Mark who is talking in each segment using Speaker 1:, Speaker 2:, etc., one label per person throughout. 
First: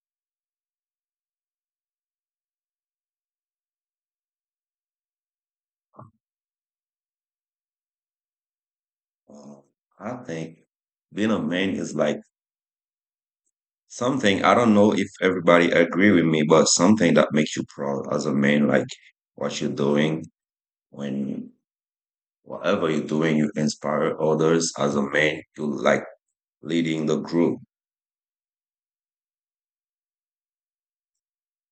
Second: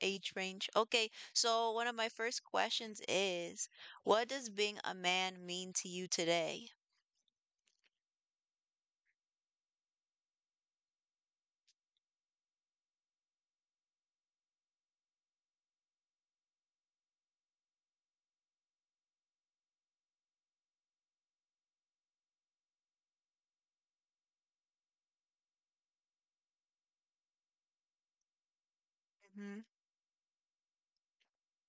Speaker 1: age range. Okay. So one of my first questions is, what does being a man mean to you today?
Speaker 2: Uh, I think being a man is like something, I don't know if everybody agree with me, but something that makes you proud as a man, like what you're doing when whatever you're doing, you inspire others as a man, you like leading the group.
Speaker 1: hmm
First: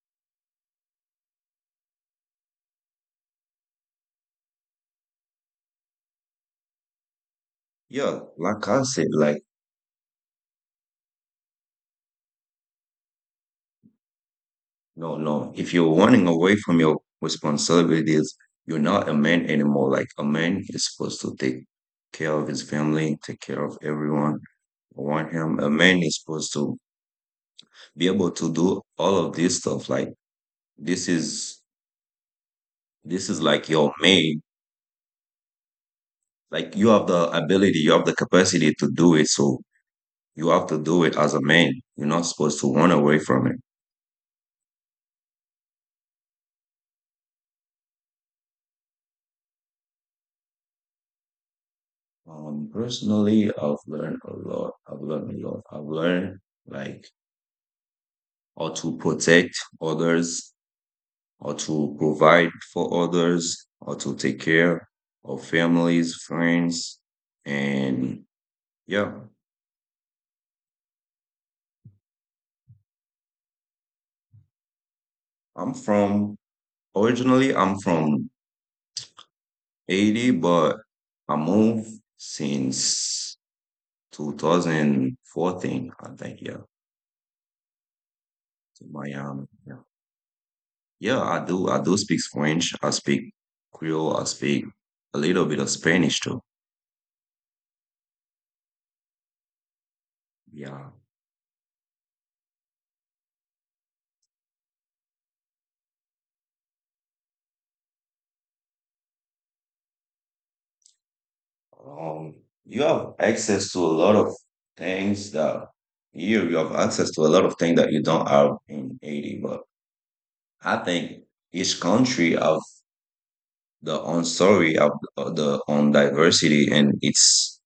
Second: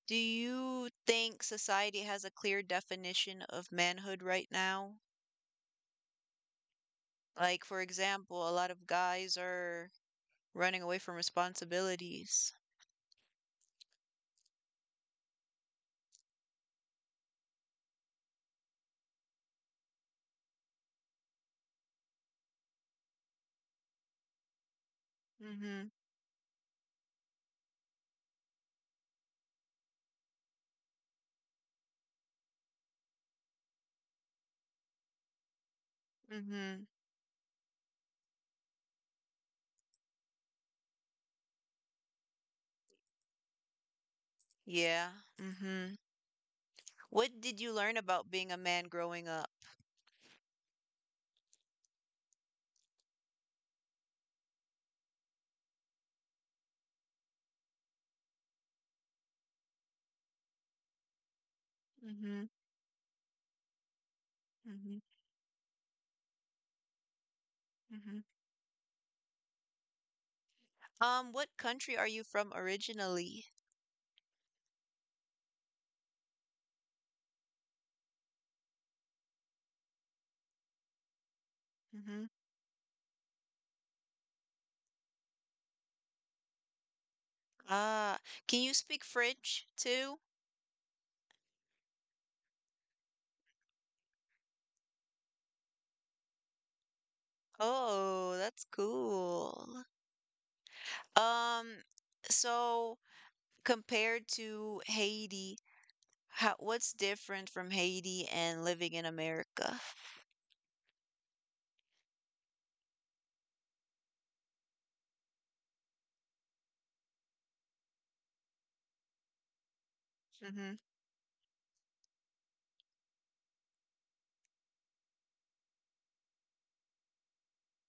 Speaker 1: Do you think society has a clear definition of manhood right now? Like, for
Speaker 2: Yeah,
Speaker 1: example, a lot
Speaker 2: like
Speaker 1: of
Speaker 2: I said,
Speaker 1: guys
Speaker 2: like
Speaker 1: are running away from responsibilities.
Speaker 2: No, no. If you're running away from your responsibilities, you're not a man anymore. Like a man is supposed to take care of his family, take care of everyone around him. A
Speaker 1: Mm-hmm.
Speaker 2: man is supposed to be able to do all of this stuff. Like this is this is like your main.
Speaker 1: Mm-hmm.
Speaker 2: Like you have the ability, you have the capacity to do it. So you have to do it as a man. You're not supposed to run away from it.
Speaker 1: Yeah. Mm-hmm. What did you learn about being a man growing up?
Speaker 2: Personally, I've learned a lot. I've learned like or to protect others or to
Speaker 1: Mm-hmm.
Speaker 2: provide for others or to take
Speaker 1: Mm-hmm.
Speaker 2: care of families, friends,
Speaker 1: Mm-hmm.
Speaker 2: and yeah.
Speaker 1: What country are you from originally?
Speaker 2: I'm from originally I'm from Haiti, but I moved
Speaker 1: Mm-hmm.
Speaker 2: since 2014, I think, yeah,
Speaker 1: Ah, can you speak
Speaker 2: to
Speaker 1: French
Speaker 2: Miami. Yeah.
Speaker 1: too?
Speaker 2: Yeah, I do. I do speak French. I speak Creole. I speak a little bit of Spanish too.
Speaker 1: Oh, that's cool.
Speaker 2: Yeah.
Speaker 1: Um, so compared to Haiti, what's different from Haiti and living in America?
Speaker 2: Um, you have access to a lot of things that here you have access to a lot of things that you don't have in Haiti. But
Speaker 1: Mm-hmm.
Speaker 2: I think each country have the own story, of the own diversity, and it's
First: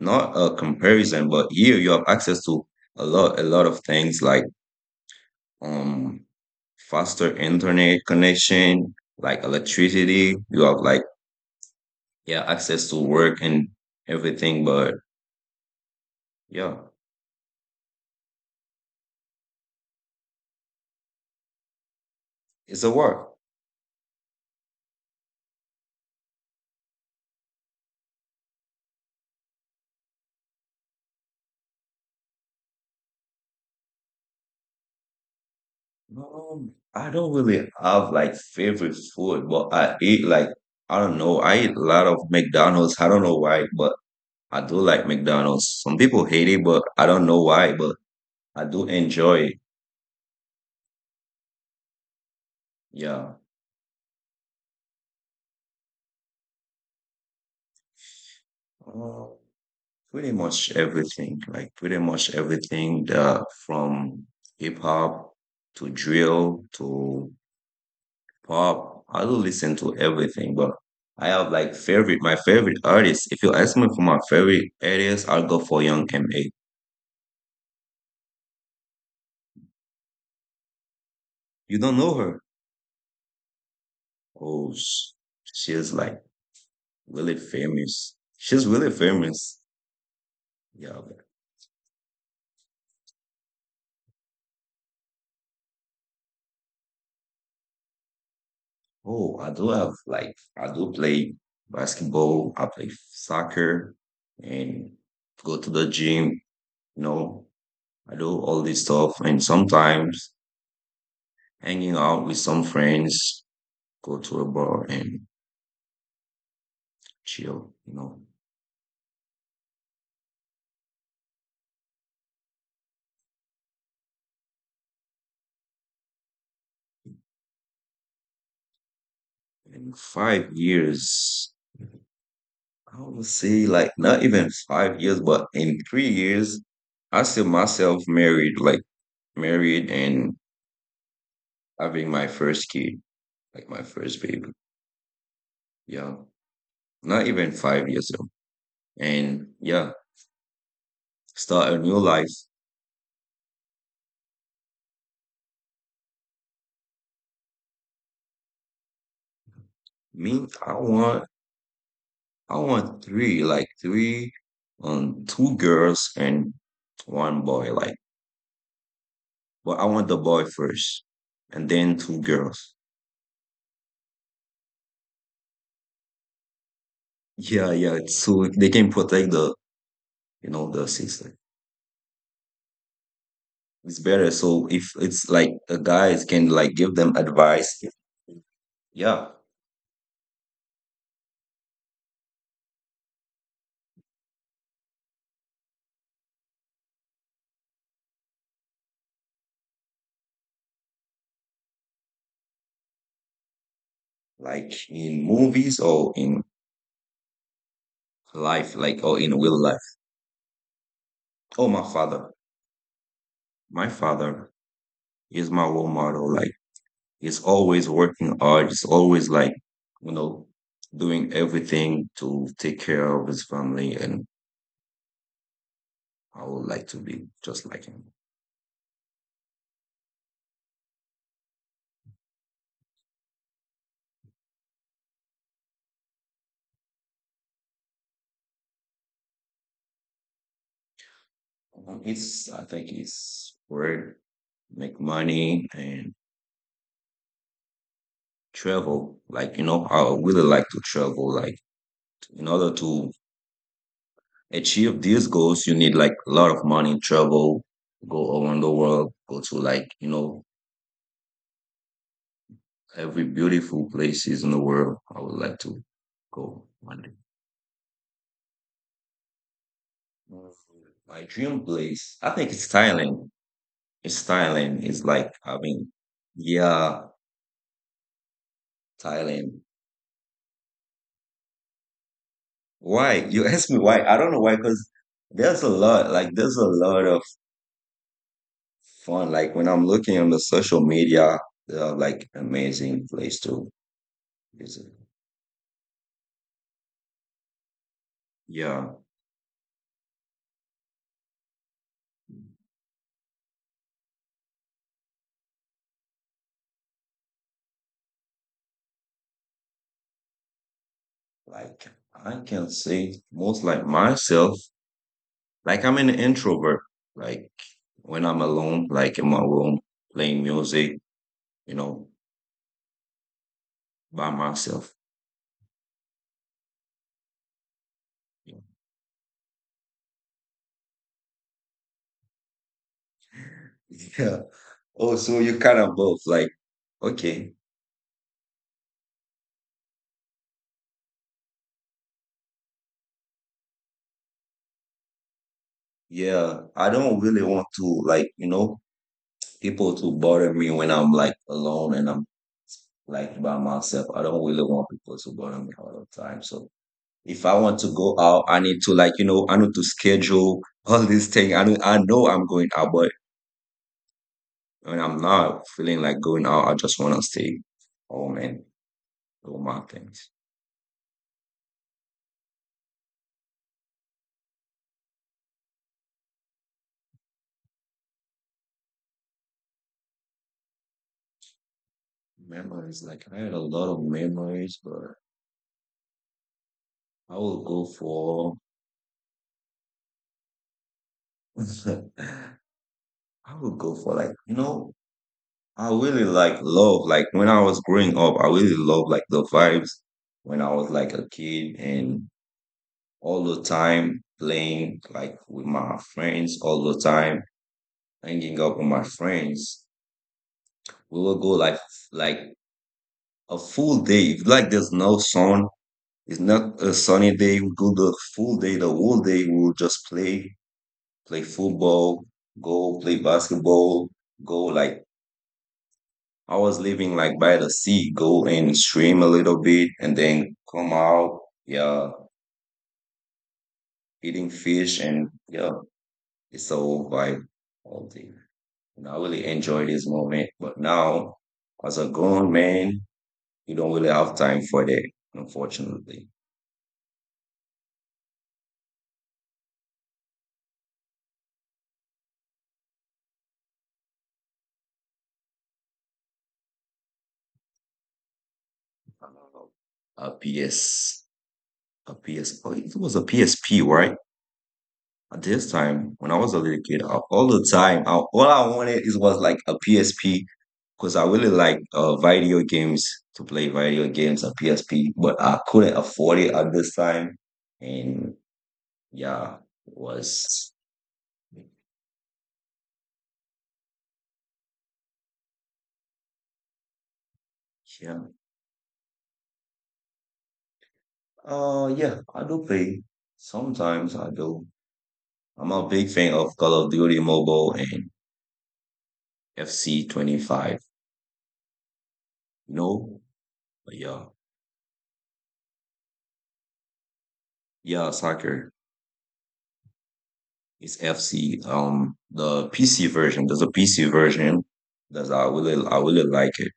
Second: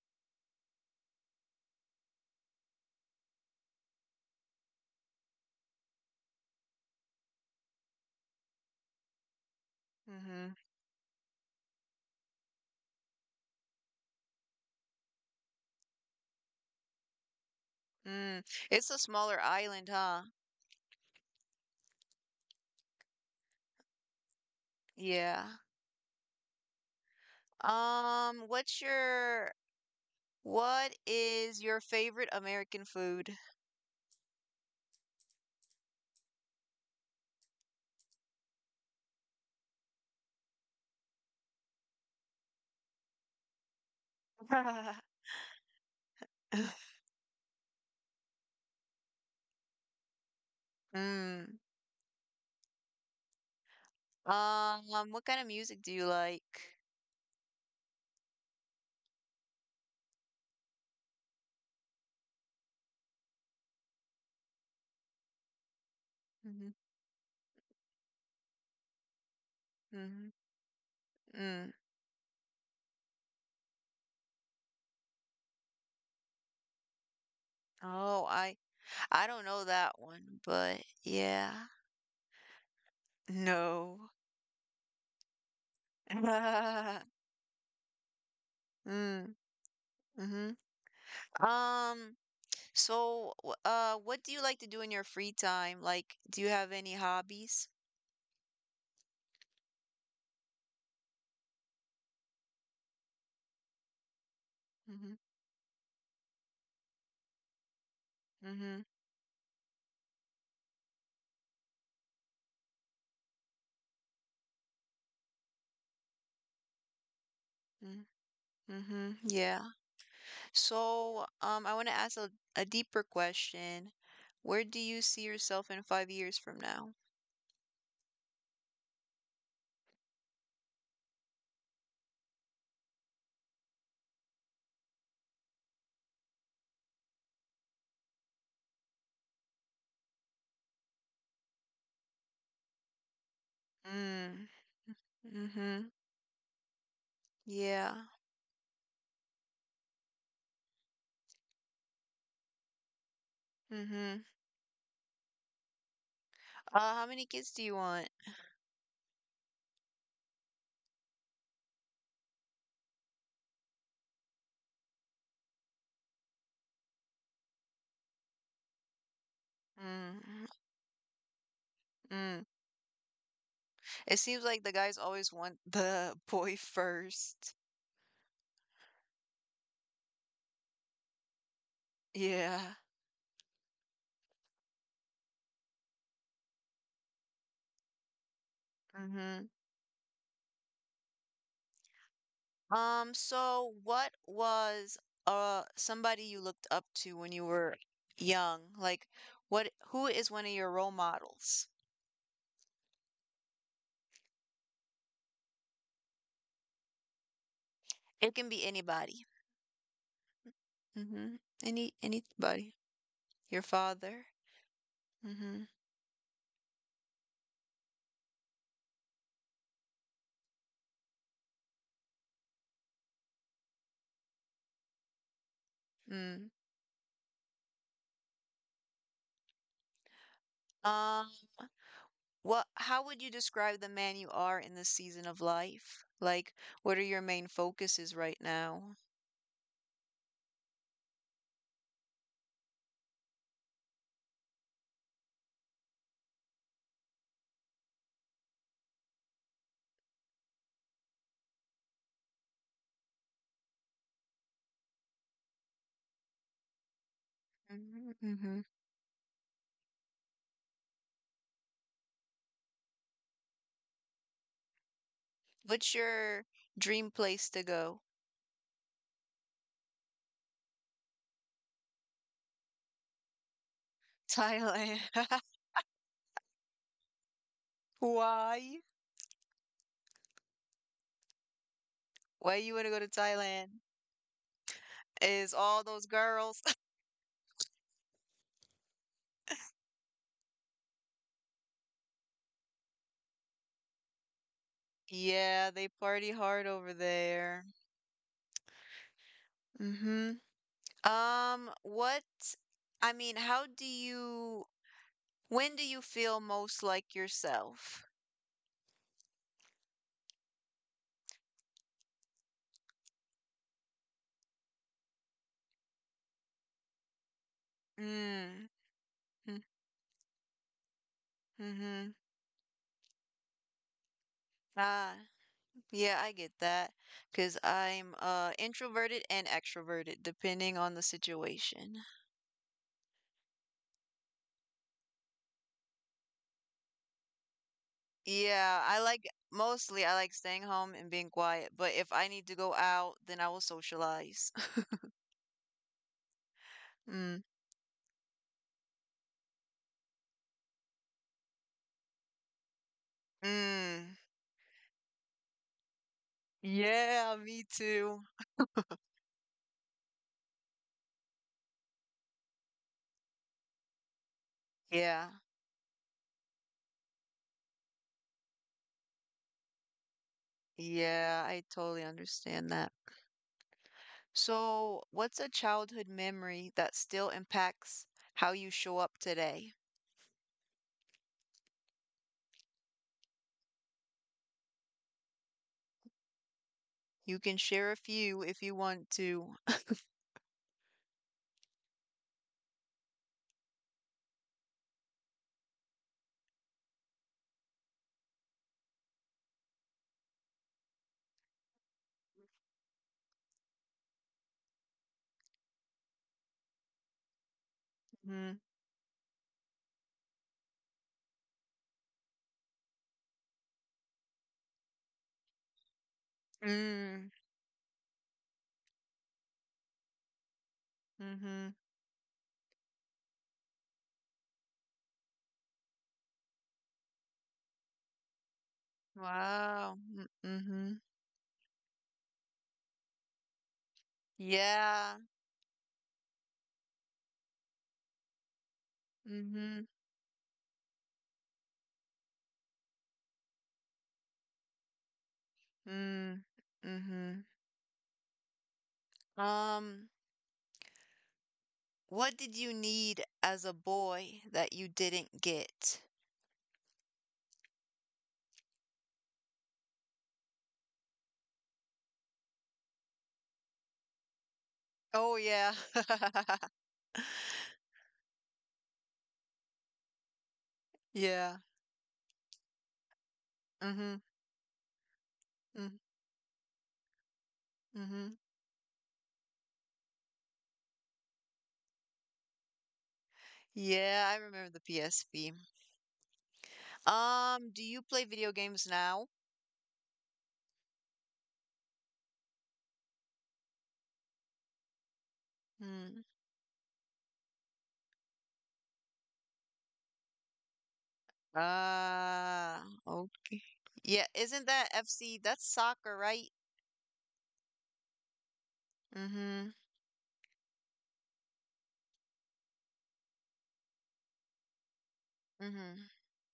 Speaker 2: not a comparison. But here you have access to a lot of things like um faster internet connection, like
Speaker 1: Mm-hmm.
Speaker 2: electricity. You have like yeah access to work and everything. But yeah,
Speaker 1: Mm, it's a smaller island, huh?
Speaker 2: it's a work.
Speaker 1: Yeah. Um, what's your what is your favorite American food?
Speaker 2: I don't really have like favorite food, but I eat like I don't know. I eat a lot of McDonald's. I don't know why, but I do like McDonald's. Some people hate it, but I don't know why, but I do enjoy it.
Speaker 1: Mm.
Speaker 2: Yeah.
Speaker 1: What kind of music do you like?
Speaker 2: Uh, Pretty much everything. Like pretty much everything from hip hop to
Speaker 1: Hmm
Speaker 2: drill to pop. I do listen to
Speaker 1: hmm
Speaker 2: everything, but I have
Speaker 1: Mm.
Speaker 2: like favorite my favorite artist. If you ask me for my favorite artist, I'll go for Young M.A.
Speaker 1: Oh, I I don't know that one, but yeah.
Speaker 2: You don't know her?
Speaker 1: No.
Speaker 2: Oh, she's like
Speaker 1: Mm.
Speaker 2: really famous. She's really famous.
Speaker 1: Mm-hmm.
Speaker 2: Yeah.
Speaker 1: Um, so what do you like to do in your free time? Like, do you have any hobbies?
Speaker 2: Oh, I do have like I do play basketball. I play soccer and
Speaker 1: Mm-hmm.
Speaker 2: go to the gym. You know, I do all this
Speaker 1: Mhm.
Speaker 2: stuff and sometimes hanging out with some friends, go to a bar and chill,
Speaker 1: Mm,
Speaker 2: you know,
Speaker 1: mhm. Yeah. I want to ask a deeper question. Where do you see yourself in 5 years from now?
Speaker 2: in 5 years, I would say like not even 5 years, but in 3 years, I see myself married, like married and having my first kid, like my first
Speaker 1: Mm.
Speaker 2: baby.
Speaker 1: Mhm.
Speaker 2: Yeah. Not even five
Speaker 1: Yeah.
Speaker 2: years old. And yeah, start a new life.
Speaker 1: Mhm. How many kids do you want?
Speaker 2: Me, I want three, like three two girls and one boy, like but I want the
Speaker 1: Mm.
Speaker 2: boy first and then two
Speaker 1: Mm.
Speaker 2: girls.
Speaker 1: It seems like the guys always want the boy first.
Speaker 2: Yeah, yeah. It's, so they can protect the, you know, the system.
Speaker 1: Yeah.
Speaker 2: It's better. So if it's like the guys can like give them advice. Yeah,
Speaker 1: Mhm. So what was somebody you looked up to when you were young? Like what who is one of your role models?
Speaker 2: like in movies or in
Speaker 1: It can be
Speaker 2: life,
Speaker 1: anybody.
Speaker 2: like or in real life.
Speaker 1: Mm-hmm.
Speaker 2: Oh, my father.
Speaker 1: Anybody. Your
Speaker 2: My
Speaker 1: father.
Speaker 2: father is
Speaker 1: Mm-hmm.
Speaker 2: my role model. Like he's always working hard. He's always like, you know, doing everything to take care of his family. And I
Speaker 1: Mm.
Speaker 2: would like to be just like him.
Speaker 1: Um, what? How would you describe the man you are in this season of life? Like, what are your main focuses right now?
Speaker 2: It's, I think it's weird make money and travel. Like, you know, I really like to travel. Like, in order to achieve these goals, you need like a lot of money, travel,
Speaker 1: Mm-hmm.
Speaker 2: go around
Speaker 1: Mm-hmm.
Speaker 2: the world, go to like, you know, every beautiful places in the world. I would like to
Speaker 1: What's your
Speaker 2: go one day.
Speaker 1: dream place to go?
Speaker 2: Mm, my dream place, I think it's Thailand. It's Thailand. It's
Speaker 1: Thailand.
Speaker 2: like, I mean, yeah,
Speaker 1: Why?
Speaker 2: Thailand.
Speaker 1: Why you want to go
Speaker 2: Why?
Speaker 1: to
Speaker 2: You ask me
Speaker 1: Thailand?
Speaker 2: why. I don't know why, because there's
Speaker 1: Is
Speaker 2: a
Speaker 1: all
Speaker 2: lot,
Speaker 1: those
Speaker 2: like, there's a
Speaker 1: girls?
Speaker 2: lot fun. Like when I'm looking on the social media, they are like amazing place to visit.
Speaker 1: Yeah, they party hard over there.
Speaker 2: Yeah,
Speaker 1: Mm-hmm. What, I mean, how do you, When do you feel most like yourself?
Speaker 2: like I can say most like myself, like I'm an introvert. Like when I'm
Speaker 1: Mm,
Speaker 2: alone, like in my
Speaker 1: mm,
Speaker 2: room playing music, you know,
Speaker 1: mm-hmm.
Speaker 2: by myself.
Speaker 1: Ah, yeah, I get that. 'Cause I'm introverted and extroverted depending on the situation.
Speaker 2: Yeah. Oh, so you kind of both like okay.
Speaker 1: Yeah, I like mostly I like staying home and being quiet, but if I need to go out, then I will socialize.
Speaker 2: Yeah, I don't really
Speaker 1: Mm.
Speaker 2: want to like, you know, people to bother me when I'm like alone and I'm like by myself. I
Speaker 1: Mm.
Speaker 2: don't really want people to bother me all the time. So if
Speaker 1: Yeah,
Speaker 2: I want
Speaker 1: me
Speaker 2: to go
Speaker 1: too.
Speaker 2: out, I need to like, you know, I need to schedule all these things. I know I'm going out, but when I'm
Speaker 1: Yeah.
Speaker 2: not feeling like going out, I just want to stay home and do my things.
Speaker 1: Yeah, I totally understand that. So, what's a childhood memory that still impacts how you show up today?
Speaker 2: Memories, like I had a lot of memories, but I
Speaker 1: You
Speaker 2: will
Speaker 1: can
Speaker 2: go
Speaker 1: share a
Speaker 2: for,
Speaker 1: few if you want to.
Speaker 2: I will go for like, you know, I really like love. Like when I was growing up, I really love like the vibes when I was like a kid and all the time, playing like with my friends all the time, hanging
Speaker 1: Mm.
Speaker 2: out with my friends. We will go like a full day. If like there's no sun, it's not a sunny
Speaker 1: Mm.
Speaker 2: day. We go the full day, the whole day. We will just play, play
Speaker 1: Mhm.
Speaker 2: football, go play basketball, go like I was living like by the sea, go and swim a little bit, and
Speaker 1: Wow. Mm,
Speaker 2: then come
Speaker 1: Mhm.
Speaker 2: out. Yeah, eating fish and
Speaker 1: Yeah.
Speaker 2: yeah, it's a whole vibe all day. And I really enjoyed
Speaker 1: Mhm.
Speaker 2: this moment. But now, as a grown man, you don't really have time for that, unfortunately.
Speaker 1: Mm. Mhm. Um, what did you need as a boy that you didn't get?
Speaker 2: Um, A PS, a PS, oh, it was a PSP, right? At
Speaker 1: Oh
Speaker 2: this
Speaker 1: yeah.
Speaker 2: time, when I was a little kid, all the time, I, all I wanted is was like a PSP because I really
Speaker 1: Yeah.
Speaker 2: like video games to play video
Speaker 1: Mhm.
Speaker 2: games on PSP, but I couldn't
Speaker 1: Mm,
Speaker 2: afford it at this time. And
Speaker 1: Mhm.
Speaker 2: yeah, it was
Speaker 1: Yeah, I remember the PSP. Do you
Speaker 2: yeah.
Speaker 1: play video games now?
Speaker 2: Yeah, I do play. Sometimes I do. I'm a big fan
Speaker 1: Hmm.
Speaker 2: of Call of Duty Mobile and FC 25.
Speaker 1: Ah,
Speaker 2: No,
Speaker 1: okay.
Speaker 2: but yeah,
Speaker 1: Yeah, isn't that FC? That's soccer, right?
Speaker 2: yeah, soccer.
Speaker 1: Mm-hmm.
Speaker 2: It's FC. The PC version. There's a PC version. That's I really
Speaker 1: Mm-hmm.
Speaker 2: like it.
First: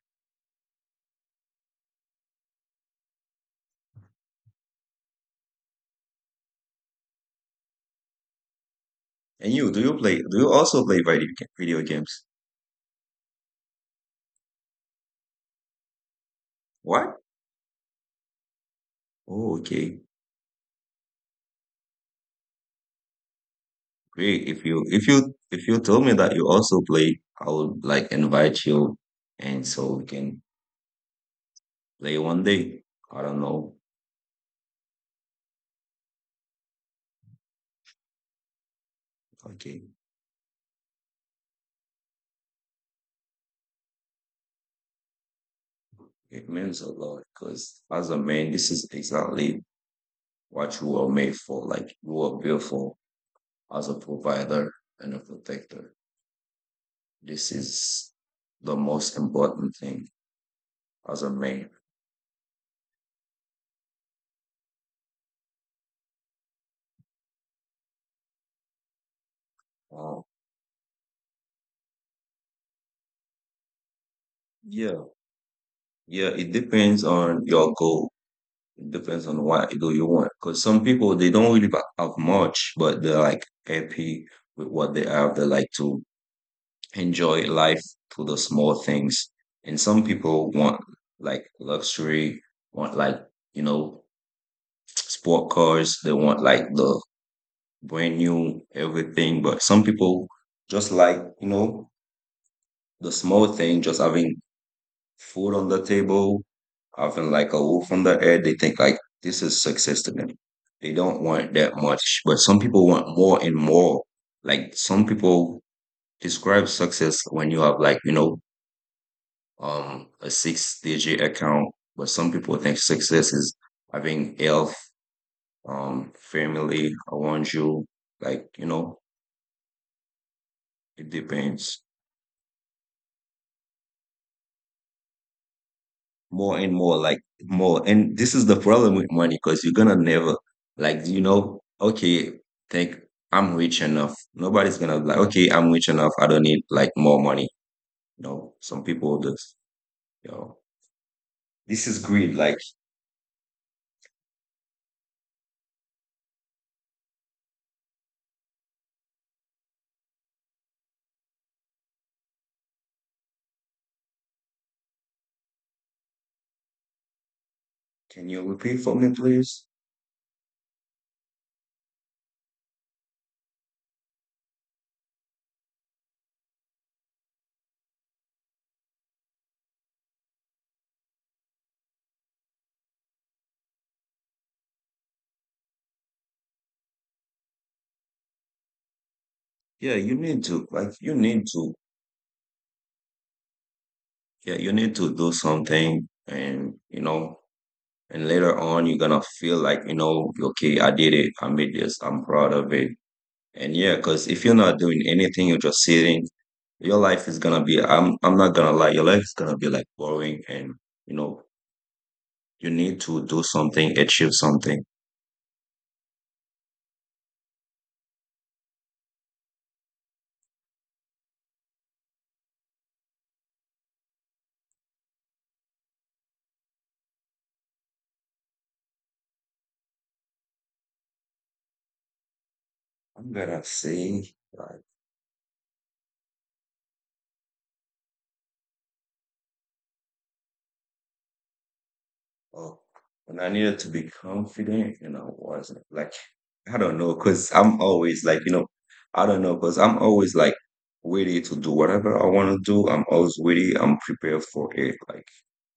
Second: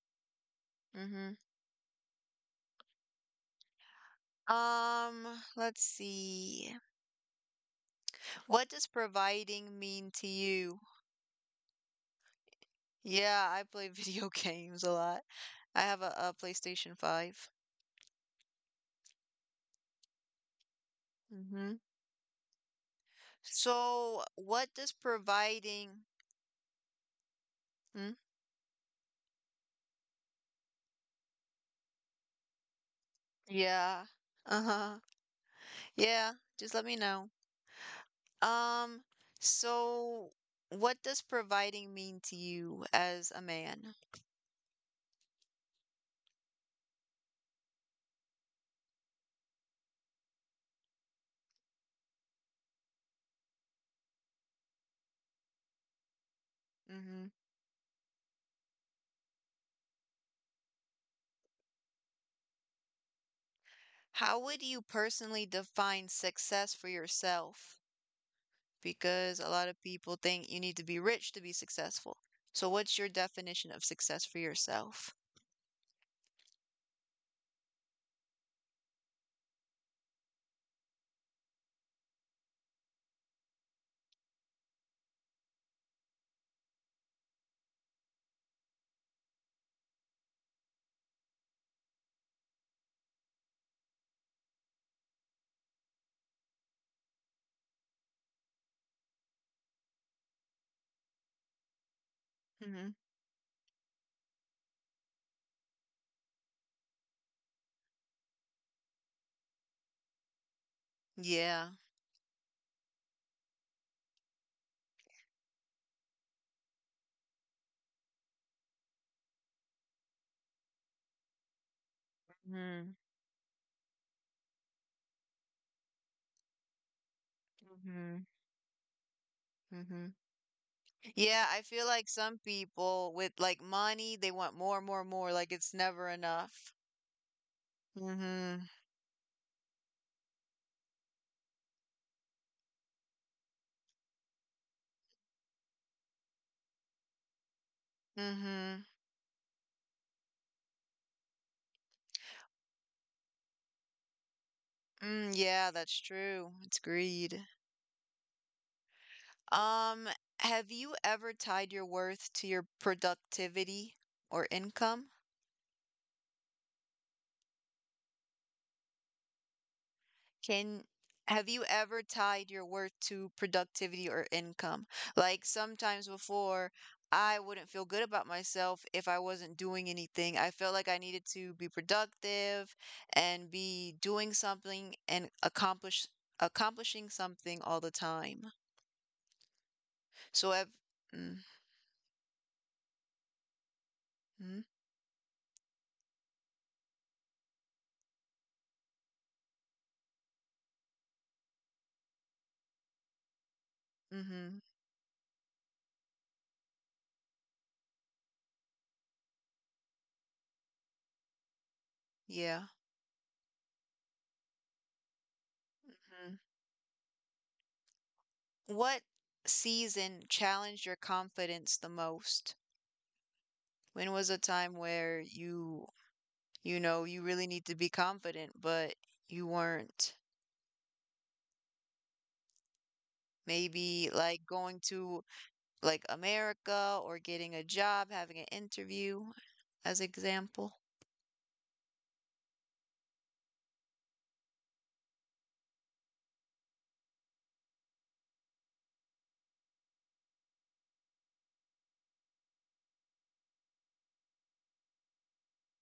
Speaker 1: Mm-hmm. Let's see. What does
Speaker 2: And you, do
Speaker 1: providing
Speaker 2: you
Speaker 1: mean
Speaker 2: play?
Speaker 1: to
Speaker 2: Do you also
Speaker 1: you?
Speaker 2: play video games?
Speaker 1: Yeah, I play video games a lot. I have a PlayStation
Speaker 2: What?
Speaker 1: 5.
Speaker 2: Oh, okay,
Speaker 1: Mm-hmm. So,
Speaker 2: great. If
Speaker 1: what
Speaker 2: you
Speaker 1: does
Speaker 2: if you told me
Speaker 1: providing?
Speaker 2: that you also play, I would like
Speaker 1: Hmm.
Speaker 2: invite you, and so we can play one day. I don't know.
Speaker 1: Yeah. Uh-huh. Yeah, just let me know. Um,
Speaker 2: Okay.
Speaker 1: so what does providing mean to you as a man?
Speaker 2: It means a lot because as a man, this is exactly what you were made for. Like you were built for as a provider and a protector.
Speaker 1: Hmm
Speaker 2: This is the most important thing as a man.
Speaker 1: How would you personally define success for yourself? Because a lot of people
Speaker 2: Um,
Speaker 1: think you need to be rich to be successful. So what's your definition of success for
Speaker 2: yeah,
Speaker 1: yourself?
Speaker 2: yeah. It depends on your goal. It depends on what goal you want. Because some people they don't really have much, but they're like happy with what they have. They like to enjoy life through the small things. And some people want like luxury, want like, you know, sport cars, they want like the brand new everything. But some people just like, you know,
Speaker 1: Hmm
Speaker 2: the small thing, just having food on the table, having like a roof on their head. They think like this is success to them. They don't want that
Speaker 1: Yeah.
Speaker 2: much. But some people want more and more. Like some people describe success when you have like, you know, a six digit account, but some people think
Speaker 1: Mm-hmm.
Speaker 2: success is having health, family around you.
Speaker 1: Mm-hmm.
Speaker 2: Like, you know,
Speaker 1: Mm-hmm.
Speaker 2: it
Speaker 1: Yeah, I
Speaker 2: depends
Speaker 1: feel like some people with like money, they want more, more, more, like it's never
Speaker 2: more and
Speaker 1: enough.
Speaker 2: more, like more. And this is the
Speaker 1: Mm-hmm.
Speaker 2: problem with money because you're gonna never, like, you know, okay, think I'm rich enough. Nobody's gonna be like, okay, I'm rich enough. I don't need like more money. You know, some
Speaker 1: Mm-hmm.
Speaker 2: people just, you know, this is greed. Like,
Speaker 1: Mm, yeah, that's true. It's greed. Um, have you ever tied your worth to your productivity or income?
Speaker 2: can you repeat for me, please?
Speaker 1: Can Have you ever tied your worth to productivity or income? Like sometimes before, I wouldn't feel good about myself if I wasn't doing anything. I felt like I needed to be productive and be doing something and accomplishing something all the time.
Speaker 2: Yeah, you need
Speaker 1: So
Speaker 2: to,
Speaker 1: I've
Speaker 2: like, you need to yeah,
Speaker 1: mm-hmm,
Speaker 2: you need to do something and you know, and later on you're gonna feel like, you know, okay, I did it, I made this, I'm proud of it. And yeah, because if you're
Speaker 1: mm-hmm,
Speaker 2: not doing anything, you're just sitting, your life is gonna be I'm not gonna lie, your life is gonna be like boring and you know,
Speaker 1: yeah.
Speaker 2: you need to do something, achieve something.
Speaker 1: Mhm. What season challenged your confidence the most? When was a time where you know, you really need to be confident, but you weren't?
Speaker 2: I'm gonna
Speaker 1: Maybe
Speaker 2: say
Speaker 1: like going
Speaker 2: like,
Speaker 1: to like America or getting a job, having an interview as example.
Speaker 2: oh, when I needed to be confident and I wasn't. Like I don't know, cause I'm always like, you know, I don't know, cause I'm always like ready to do whatever I want to do. I'm always ready. I'm prepared for it. Like,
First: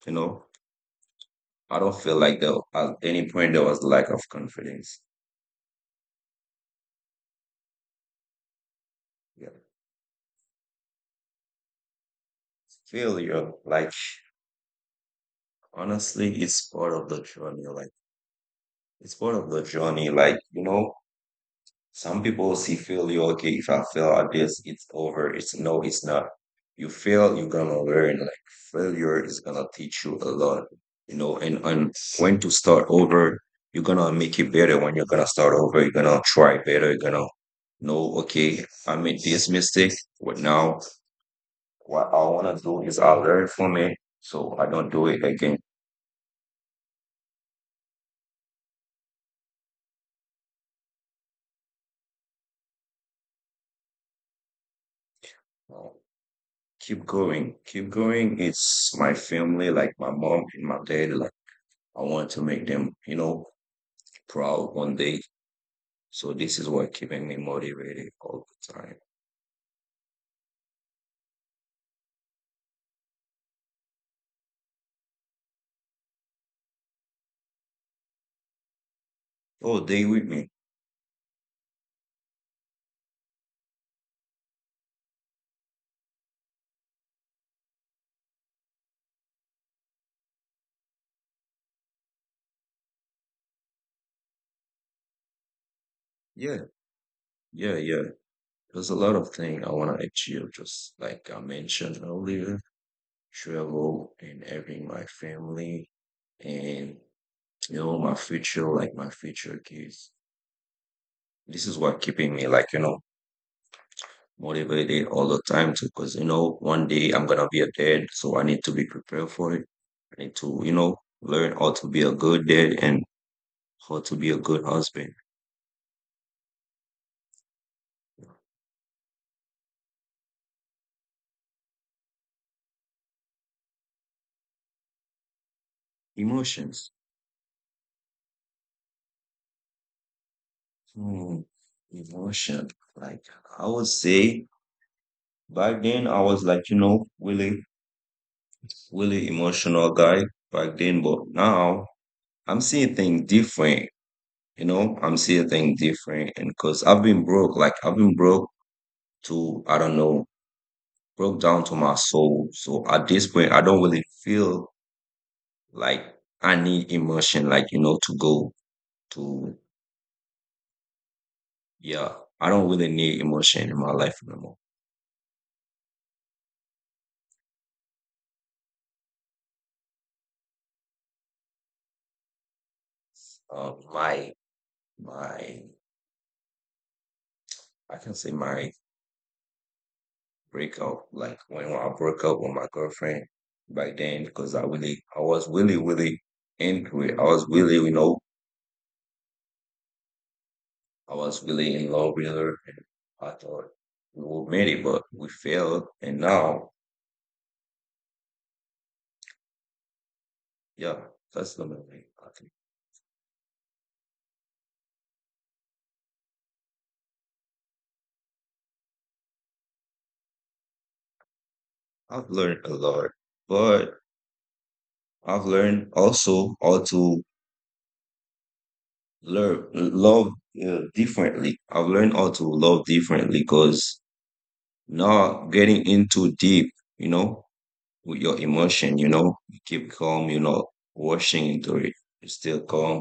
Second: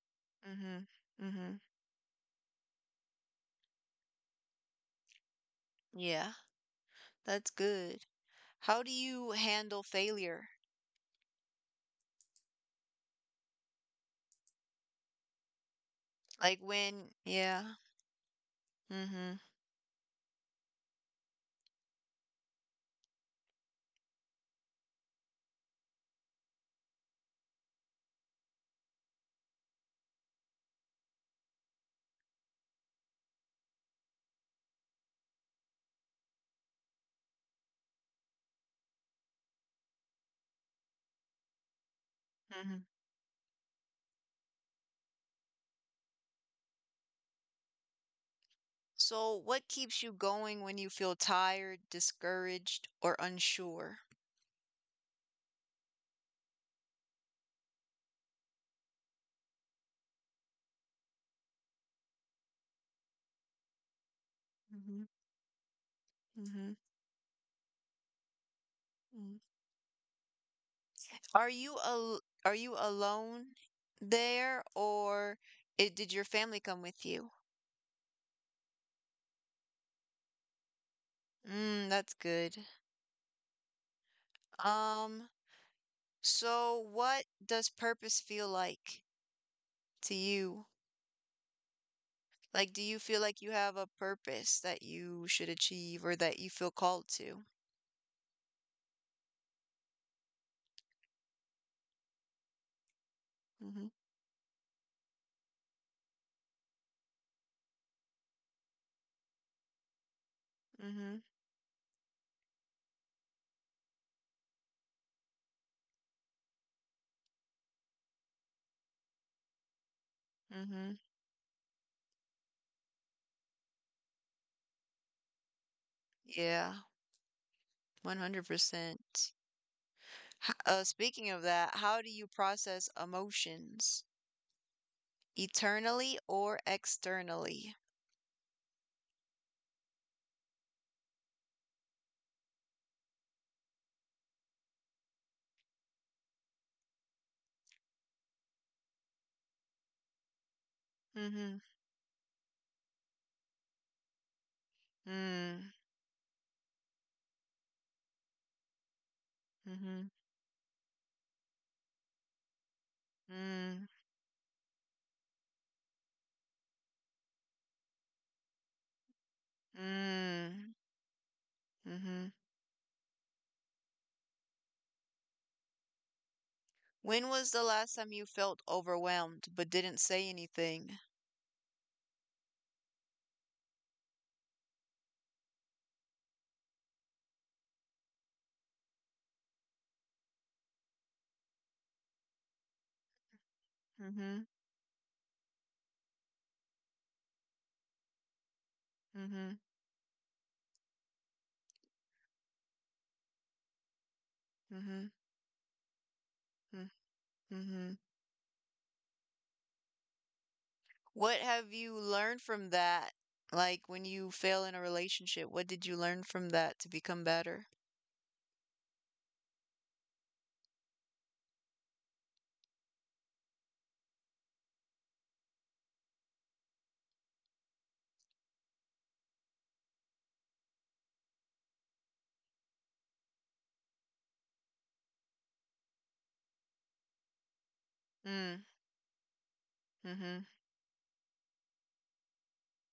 Speaker 2: you know,
Speaker 1: Mhm. Mhm.
Speaker 2: I don't feel like there at any point there was lack of confidence.
Speaker 1: Yeah, that's good. How do you
Speaker 2: Yeah,
Speaker 1: handle failure?
Speaker 2: failure. Like, honestly,
Speaker 1: Like
Speaker 2: it's part of
Speaker 1: when,
Speaker 2: the journey.
Speaker 1: yeah. Mhm.
Speaker 2: Like, you know, some people see failure, okay, if I fail at this, it's over. It's no, it's not. You fail, you're gonna learn. Like failure is gonna teach you a lot, you know, and when to start over, you're gonna make it better when you're gonna start over. You're gonna try better, you're gonna know, okay, I made this mistake, but now what I wanna do
Speaker 1: Mhm.
Speaker 2: is I learn from it so I don't do it again.
Speaker 1: So, what keeps you going when you feel tired, discouraged, or unsure?
Speaker 2: No. Keep going, keep going. It's my family, like my mom and my dad, like I want to make them, you know, proud one
Speaker 1: Hmm
Speaker 2: day. So this is
Speaker 1: hmm
Speaker 2: what keeping me motivated all the time.
Speaker 1: mm Are you alone there, or it, did your family come with you?
Speaker 2: Oh, day with me.
Speaker 1: Mm, that's good. Um, so what does purpose feel like to you? Like, do you feel like you have a purpose that you should achieve or that you
Speaker 2: Yeah,
Speaker 1: feel called to?
Speaker 2: yeah, yeah. There's a lot of things I want to achieve, just like I mentioned earlier,
Speaker 1: Hmm
Speaker 2: travel and having my family and you know my future, like my future kids.
Speaker 1: Mm-hmm.
Speaker 2: This is what keeping me like, you know, motivated all the time too, because you know, one day I'm gonna be a dad, so I need to be prepared for it. I need to,
Speaker 1: Mm-hmm.
Speaker 2: you know, learn how to be a good dad and how to be a good husband.
Speaker 1: Yeah, 100%. Speaking of that, how do you process emotions? Eternally or
Speaker 2: Emotions.
Speaker 1: externally?
Speaker 2: Hmm. Emotion. Like I would say back then I was like, you know, really, really emotional guy back then, but
Speaker 1: Mm-hmm.
Speaker 2: now I'm seeing things different. You know, I'm seeing
Speaker 1: Mm.
Speaker 2: things different, and because I've been broke, like I've been broke to I don't
Speaker 1: Mm-hmm.
Speaker 2: know, broke down to my soul. So at this point I don't
Speaker 1: Mm.
Speaker 2: really feel like I need emotion, like you know, to go to
Speaker 1: Mm. Mm-hmm.
Speaker 2: yeah. I don't really need emotion in my life anymore.
Speaker 1: When was the last time you felt overwhelmed but didn't say anything?
Speaker 2: My My, I can say my breakup, like when I broke up with my girlfriend back then,
Speaker 1: Mm-hmm.
Speaker 2: because I really, I was really, really into it. I was really, you know,
Speaker 1: Mm-hmm.
Speaker 2: I was really in love with her, and I thought we were made it, but
Speaker 1: Mm-hmm.
Speaker 2: we failed. And now,
Speaker 1: Mm-hmm.
Speaker 2: yeah,
Speaker 1: What
Speaker 2: that's the
Speaker 1: have
Speaker 2: main
Speaker 1: you
Speaker 2: thing. I
Speaker 1: learned
Speaker 2: think
Speaker 1: from that? Like when you fail in a relationship, what did you learn from that to become better?
Speaker 2: I've learned a lot, but I've learned also how to learn love differently. I've learned how to love differently because not getting in too deep, you know, with your
Speaker 1: Mm.
Speaker 2: emotion, you know, you keep calm,
Speaker 1: Mm-hmm.
Speaker 2: you're not rushing into it. You still calm.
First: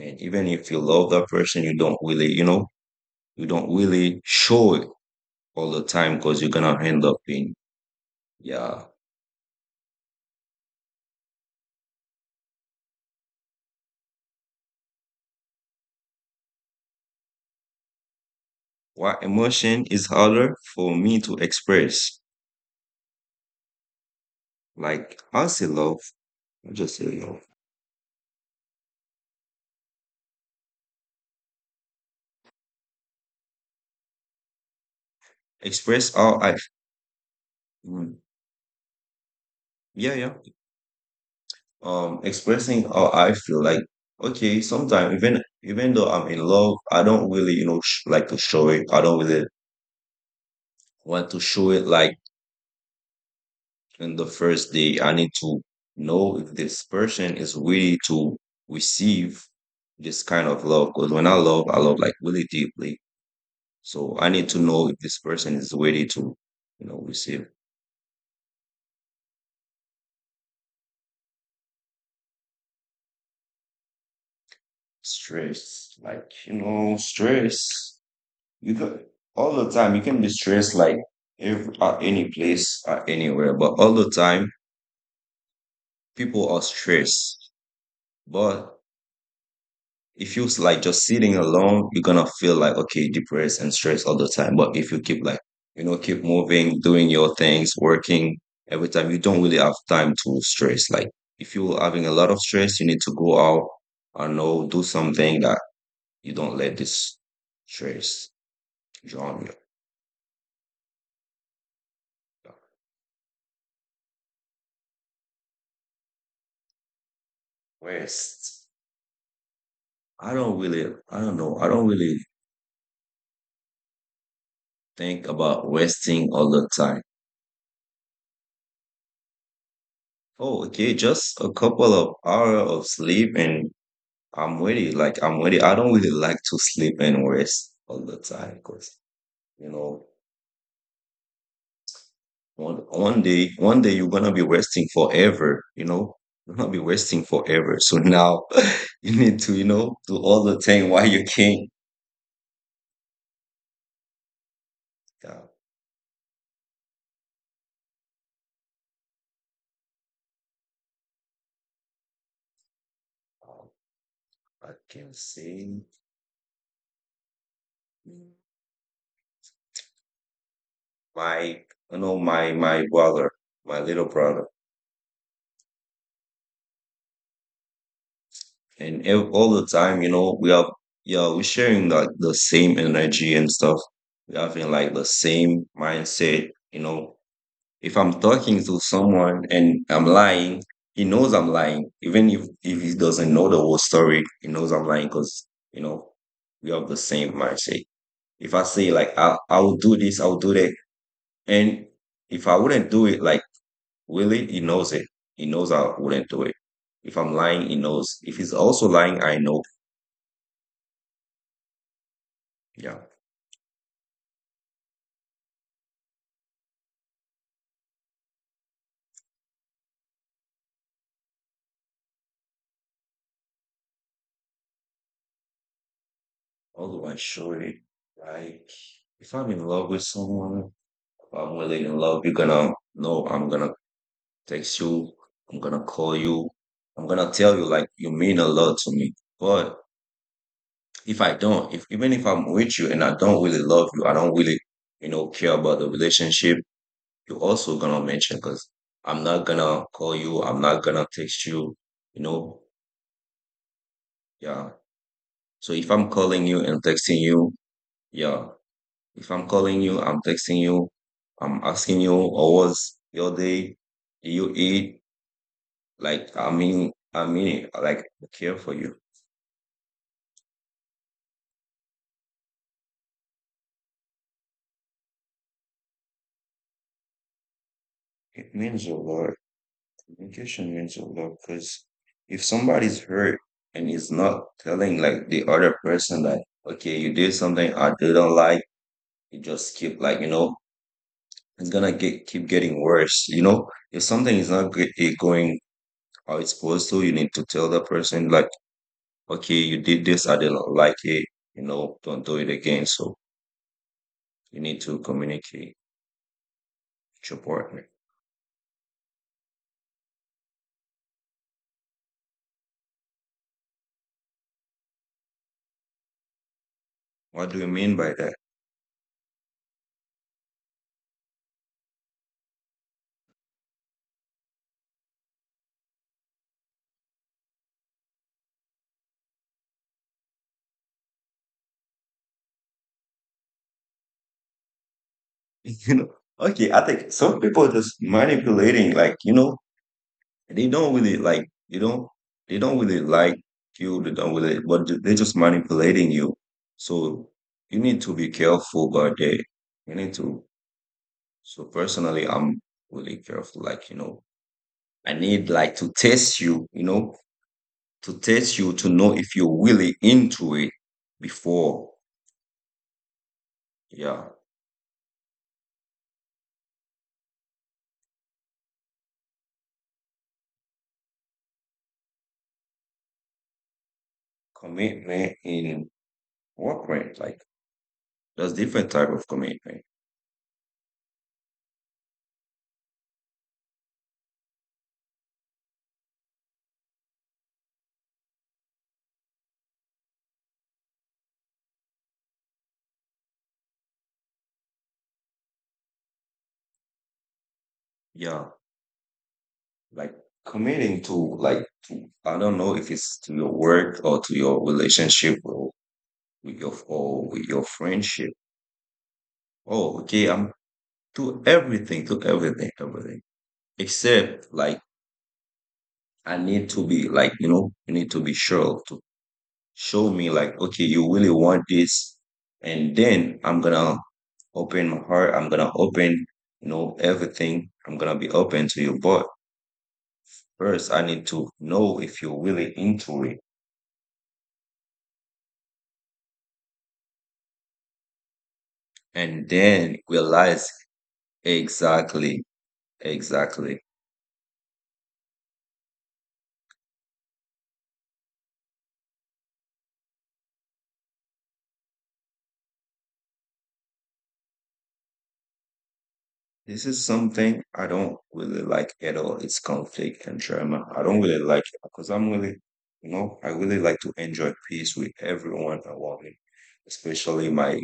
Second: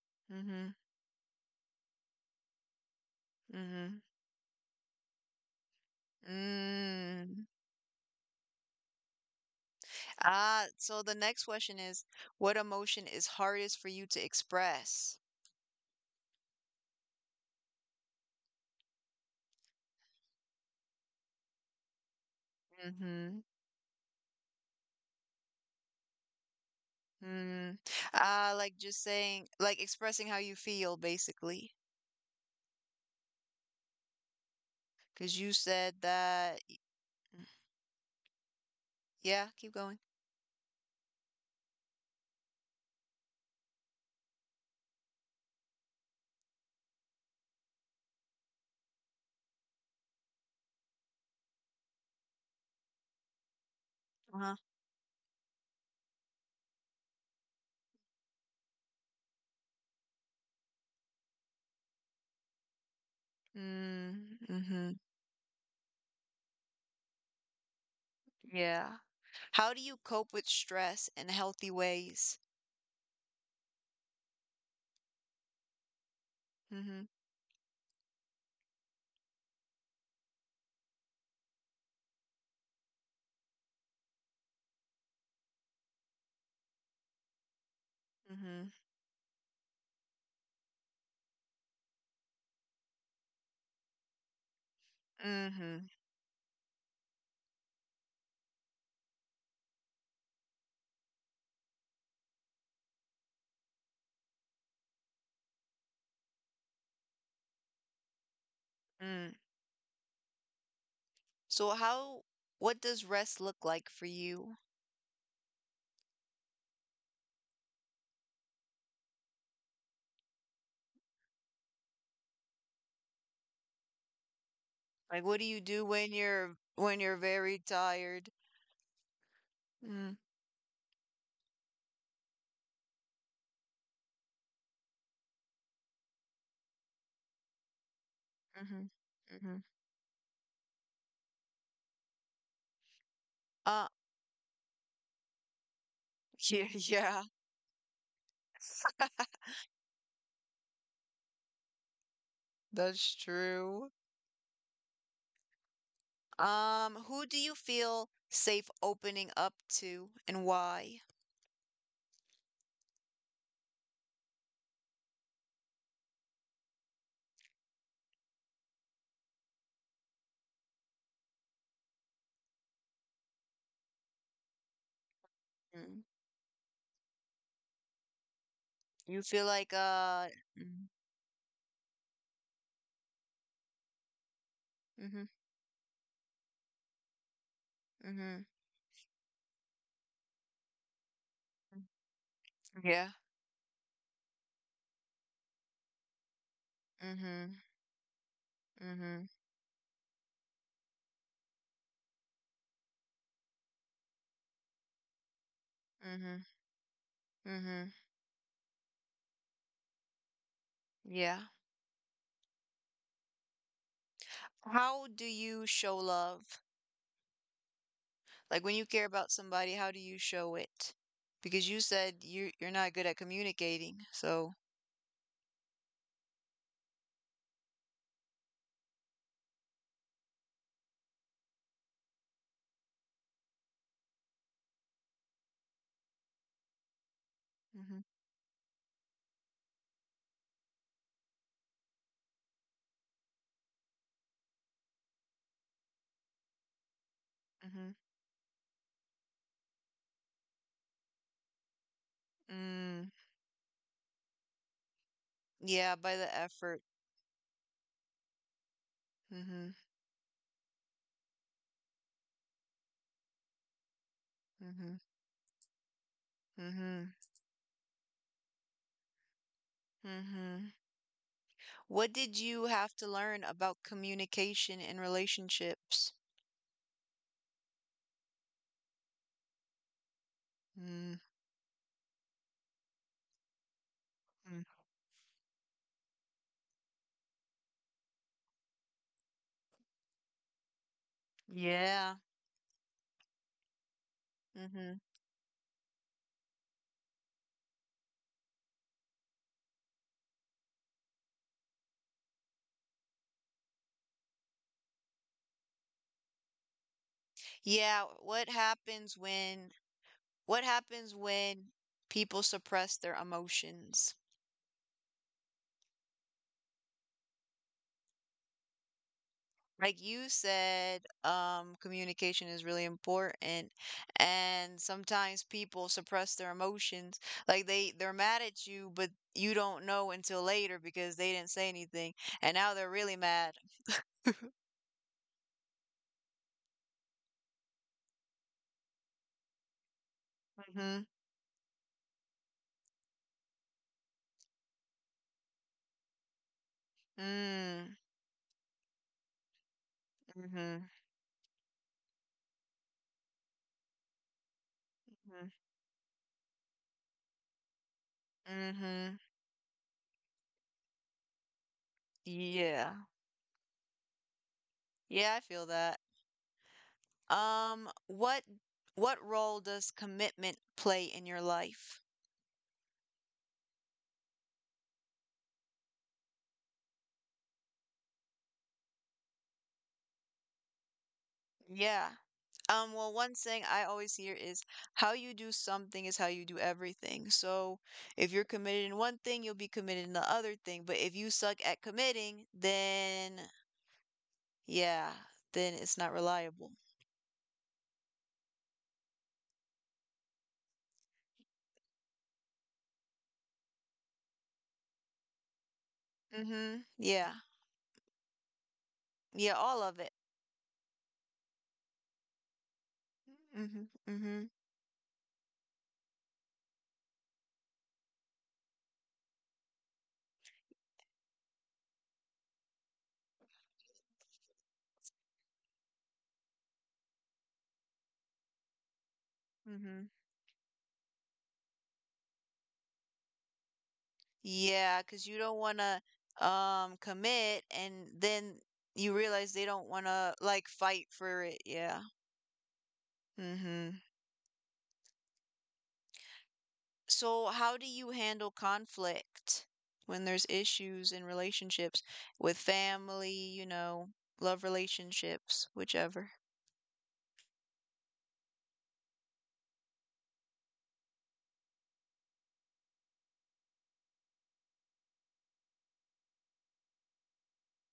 Speaker 2: And even if
Speaker 1: Mm-hmm.
Speaker 2: you love that person, you don't really, you know, you don't
Speaker 1: Mm-hmm.
Speaker 2: really show it all the time because you're gonna end up in
Speaker 1: Mm.
Speaker 2: yeah.
Speaker 1: Ah, so the next question is, what emotion is hardest for you to express?
Speaker 2: What emotion is harder for me to express?
Speaker 1: Mm-hmm.
Speaker 2: Like, I say love. I just say love.
Speaker 1: Mm. Ah, like just saying, like expressing how you feel, basically. Because you said
Speaker 2: Express how I,
Speaker 1: that,
Speaker 2: mm,
Speaker 1: yeah, keep going.
Speaker 2: yeah, yeah. Expressing how I feel. Like, okay, sometimes even though I'm in love, I don't really, you know, like to show it. I don't really want to show it like in the
Speaker 1: Uh-huh.
Speaker 2: first day. I need to know if this person is ready to receive this kind of love. Because when I love like really deeply. So I
Speaker 1: Mm,
Speaker 2: need to know
Speaker 1: mm-hmm.
Speaker 2: if this person is ready to, you know, receive
Speaker 1: Yeah. How do you cope with stress in healthy ways?
Speaker 2: stress. Like, you know,
Speaker 1: Mm-hmm.
Speaker 2: stress. You could all the time you can be stressed like every, at any place at anywhere, but all the time people are stressed,
Speaker 1: Mm-hmm.
Speaker 2: but if you like just sitting alone you're gonna feel like okay depressed and stressed all the time, but if you keep like you
Speaker 1: Mm-hmm.
Speaker 2: know keep moving doing your things working every time you don't really have time to stress. Like if you're having a lot of stress you need to go out, I know, do something that you don't let this stress
Speaker 1: Mm.
Speaker 2: drown you.
Speaker 1: So how, what does rest look like for you?
Speaker 2: Rest. I don't really, I don't know. I don't really think
Speaker 1: Like, what do
Speaker 2: about
Speaker 1: you do
Speaker 2: resting all the time.
Speaker 1: when you're very tired? Mm,
Speaker 2: Oh, okay, just a couple of hours of sleep and I'm ready. Like I'm ready. I don't really like to sleep and rest all the time
Speaker 1: mm-hmm,
Speaker 2: because
Speaker 1: mm-hmm.
Speaker 2: you know one one
Speaker 1: Uh,
Speaker 2: day you're gonna be resting forever. You know you're gonna
Speaker 1: yeah,
Speaker 2: be resting
Speaker 1: yeah,
Speaker 2: forever. So now you need to you know do all the thing while you can.
Speaker 1: that's true.
Speaker 2: Yeah,
Speaker 1: Who do you feel safe opening up to and why?
Speaker 2: um, I can see my you know my brother, my little brother.
Speaker 1: Mm.
Speaker 2: And
Speaker 1: You feel
Speaker 2: all the
Speaker 1: like
Speaker 2: time you know we are
Speaker 1: mm,
Speaker 2: yeah we're sharing like the same energy and stuff, we're having like the
Speaker 1: mm-hmm,
Speaker 2: same mindset, you know, if I'm
Speaker 1: mm
Speaker 2: talking to someone and I'm lying he knows I'm lying, even if he
Speaker 1: yeah,
Speaker 2: doesn't know the whole story he knows I'm lying because you know we have the same
Speaker 1: mm-hmm,
Speaker 2: mindset. If I say like
Speaker 1: mm-hmm,
Speaker 2: I, I'll do this, I'll do that, and if I wouldn't do it, like really he knows it, he knows I wouldn't
Speaker 1: mm-hmm,
Speaker 2: do it. If I'm
Speaker 1: mm-hmm,
Speaker 2: lying he knows, if he's also lying I know.
Speaker 1: yeah.
Speaker 2: Yeah.
Speaker 1: How do you show love? Like when you care about somebody, how do you show it? Because you said you're not good at communicating, so.
Speaker 2: How do I show it? Like, if I'm in love with someone, if I'm really in love, you're gonna know. I'm gonna text you, I'm gonna call you, I'm gonna tell you like
Speaker 1: Mm-hmm,
Speaker 2: you mean a lot to me. But if I don't, if even if I'm with you and I don't really love you, I don't really, you know, care about the relationship, you're also
Speaker 1: mm-hmm.
Speaker 2: gonna mention because I'm not gonna call you, I'm not gonna text you, you know,
Speaker 1: Mm,
Speaker 2: yeah. So if
Speaker 1: yeah,
Speaker 2: I'm
Speaker 1: by the
Speaker 2: calling you
Speaker 1: effort.
Speaker 2: and texting you, yeah, if I'm
Speaker 1: Mhm,
Speaker 2: calling you, I'm texting you, I'm asking you, or what's your day? Do you
Speaker 1: mhm,
Speaker 2: eat? Like,
Speaker 1: mhm,
Speaker 2: it, like, I care for you.
Speaker 1: mhm. What did you have to learn about communication in relationships?
Speaker 2: It means a lot. Communication means a
Speaker 1: Mm,
Speaker 2: lot because if somebody's hurt and is not
Speaker 1: mm.
Speaker 2: telling like the other person that, okay, you did something I didn't like, you just keep like, you know, it's gonna
Speaker 1: Yeah.
Speaker 2: get keep getting worse. You know, if something is not g-
Speaker 1: Mm-hmm.
Speaker 2: eh, going how it's supposed to, you need to tell the person like okay, you did this, I didn't like it, you know, don't do it again. So you need to communicate with your partner.
Speaker 1: Yeah, what happens when what happens when people suppress their emotions?
Speaker 2: What do you mean by that?
Speaker 1: Like you said, communication is really important, and sometimes people suppress their emotions. Like they're mad at you, but you don't know until later because they didn't say anything, and now they're really mad.
Speaker 2: You know, okay, I think some people just manipulating, like, you know, they don't
Speaker 1: Mm-hmm.
Speaker 2: really like, you know, they don't really like you, they don't really, but they're just manipulating you. So you need
Speaker 1: Mm,
Speaker 2: to be careful about that. You need to,
Speaker 1: mm-hmm.
Speaker 2: so personally, I'm really careful, like, you know, I need
Speaker 1: Mm-hmm.
Speaker 2: like to test you, you know, to test
Speaker 1: mm-hmm.
Speaker 2: you to know if you're really into it before
Speaker 1: Yeah.
Speaker 2: yeah.
Speaker 1: Yeah, I feel that. Um, what what role does commitment play in your life?
Speaker 2: Commitment in work rate, like there's different type of commitment.
Speaker 1: Yeah. Well, one saying I always hear is how you do something is how you do everything. So if you're committed in one thing, you'll be committed in the other thing. But if you suck at committing, then yeah, then it's not reliable.
Speaker 2: Yeah, like committing to like to, I don't know if it's to your work or to your relationship or
Speaker 1: Mm-hmm. Yeah.
Speaker 2: with your friendship.
Speaker 1: Yeah, all of
Speaker 2: Oh
Speaker 1: it.
Speaker 2: okay, I'm to everything, to everything, everything,
Speaker 1: Mm-hmm. Mm-hmm.
Speaker 2: except like I need to be like you know, you need to be sure to show me like okay you really want this, and then I'm gonna open my heart, I'm gonna open, you know, everything, I'm gonna be open to you, but
Speaker 1: Mm-hmm.
Speaker 2: first I need to know if you're really into it
Speaker 1: Yeah, cause you don't wanna commit and then you realize
Speaker 2: and
Speaker 1: they don't
Speaker 2: then
Speaker 1: wanna like
Speaker 2: realize.
Speaker 1: fight for it. Yeah.
Speaker 2: Exactly, exactly.
Speaker 1: Mm-hmm. So, how do you handle conflict when there's issues in relationships with family, you know, love relationships, whichever?
Speaker 2: This is something I don't really like at all, it's conflict and drama. I don't really like it because I'm really, you know, I really like to enjoy peace with everyone around me, especially my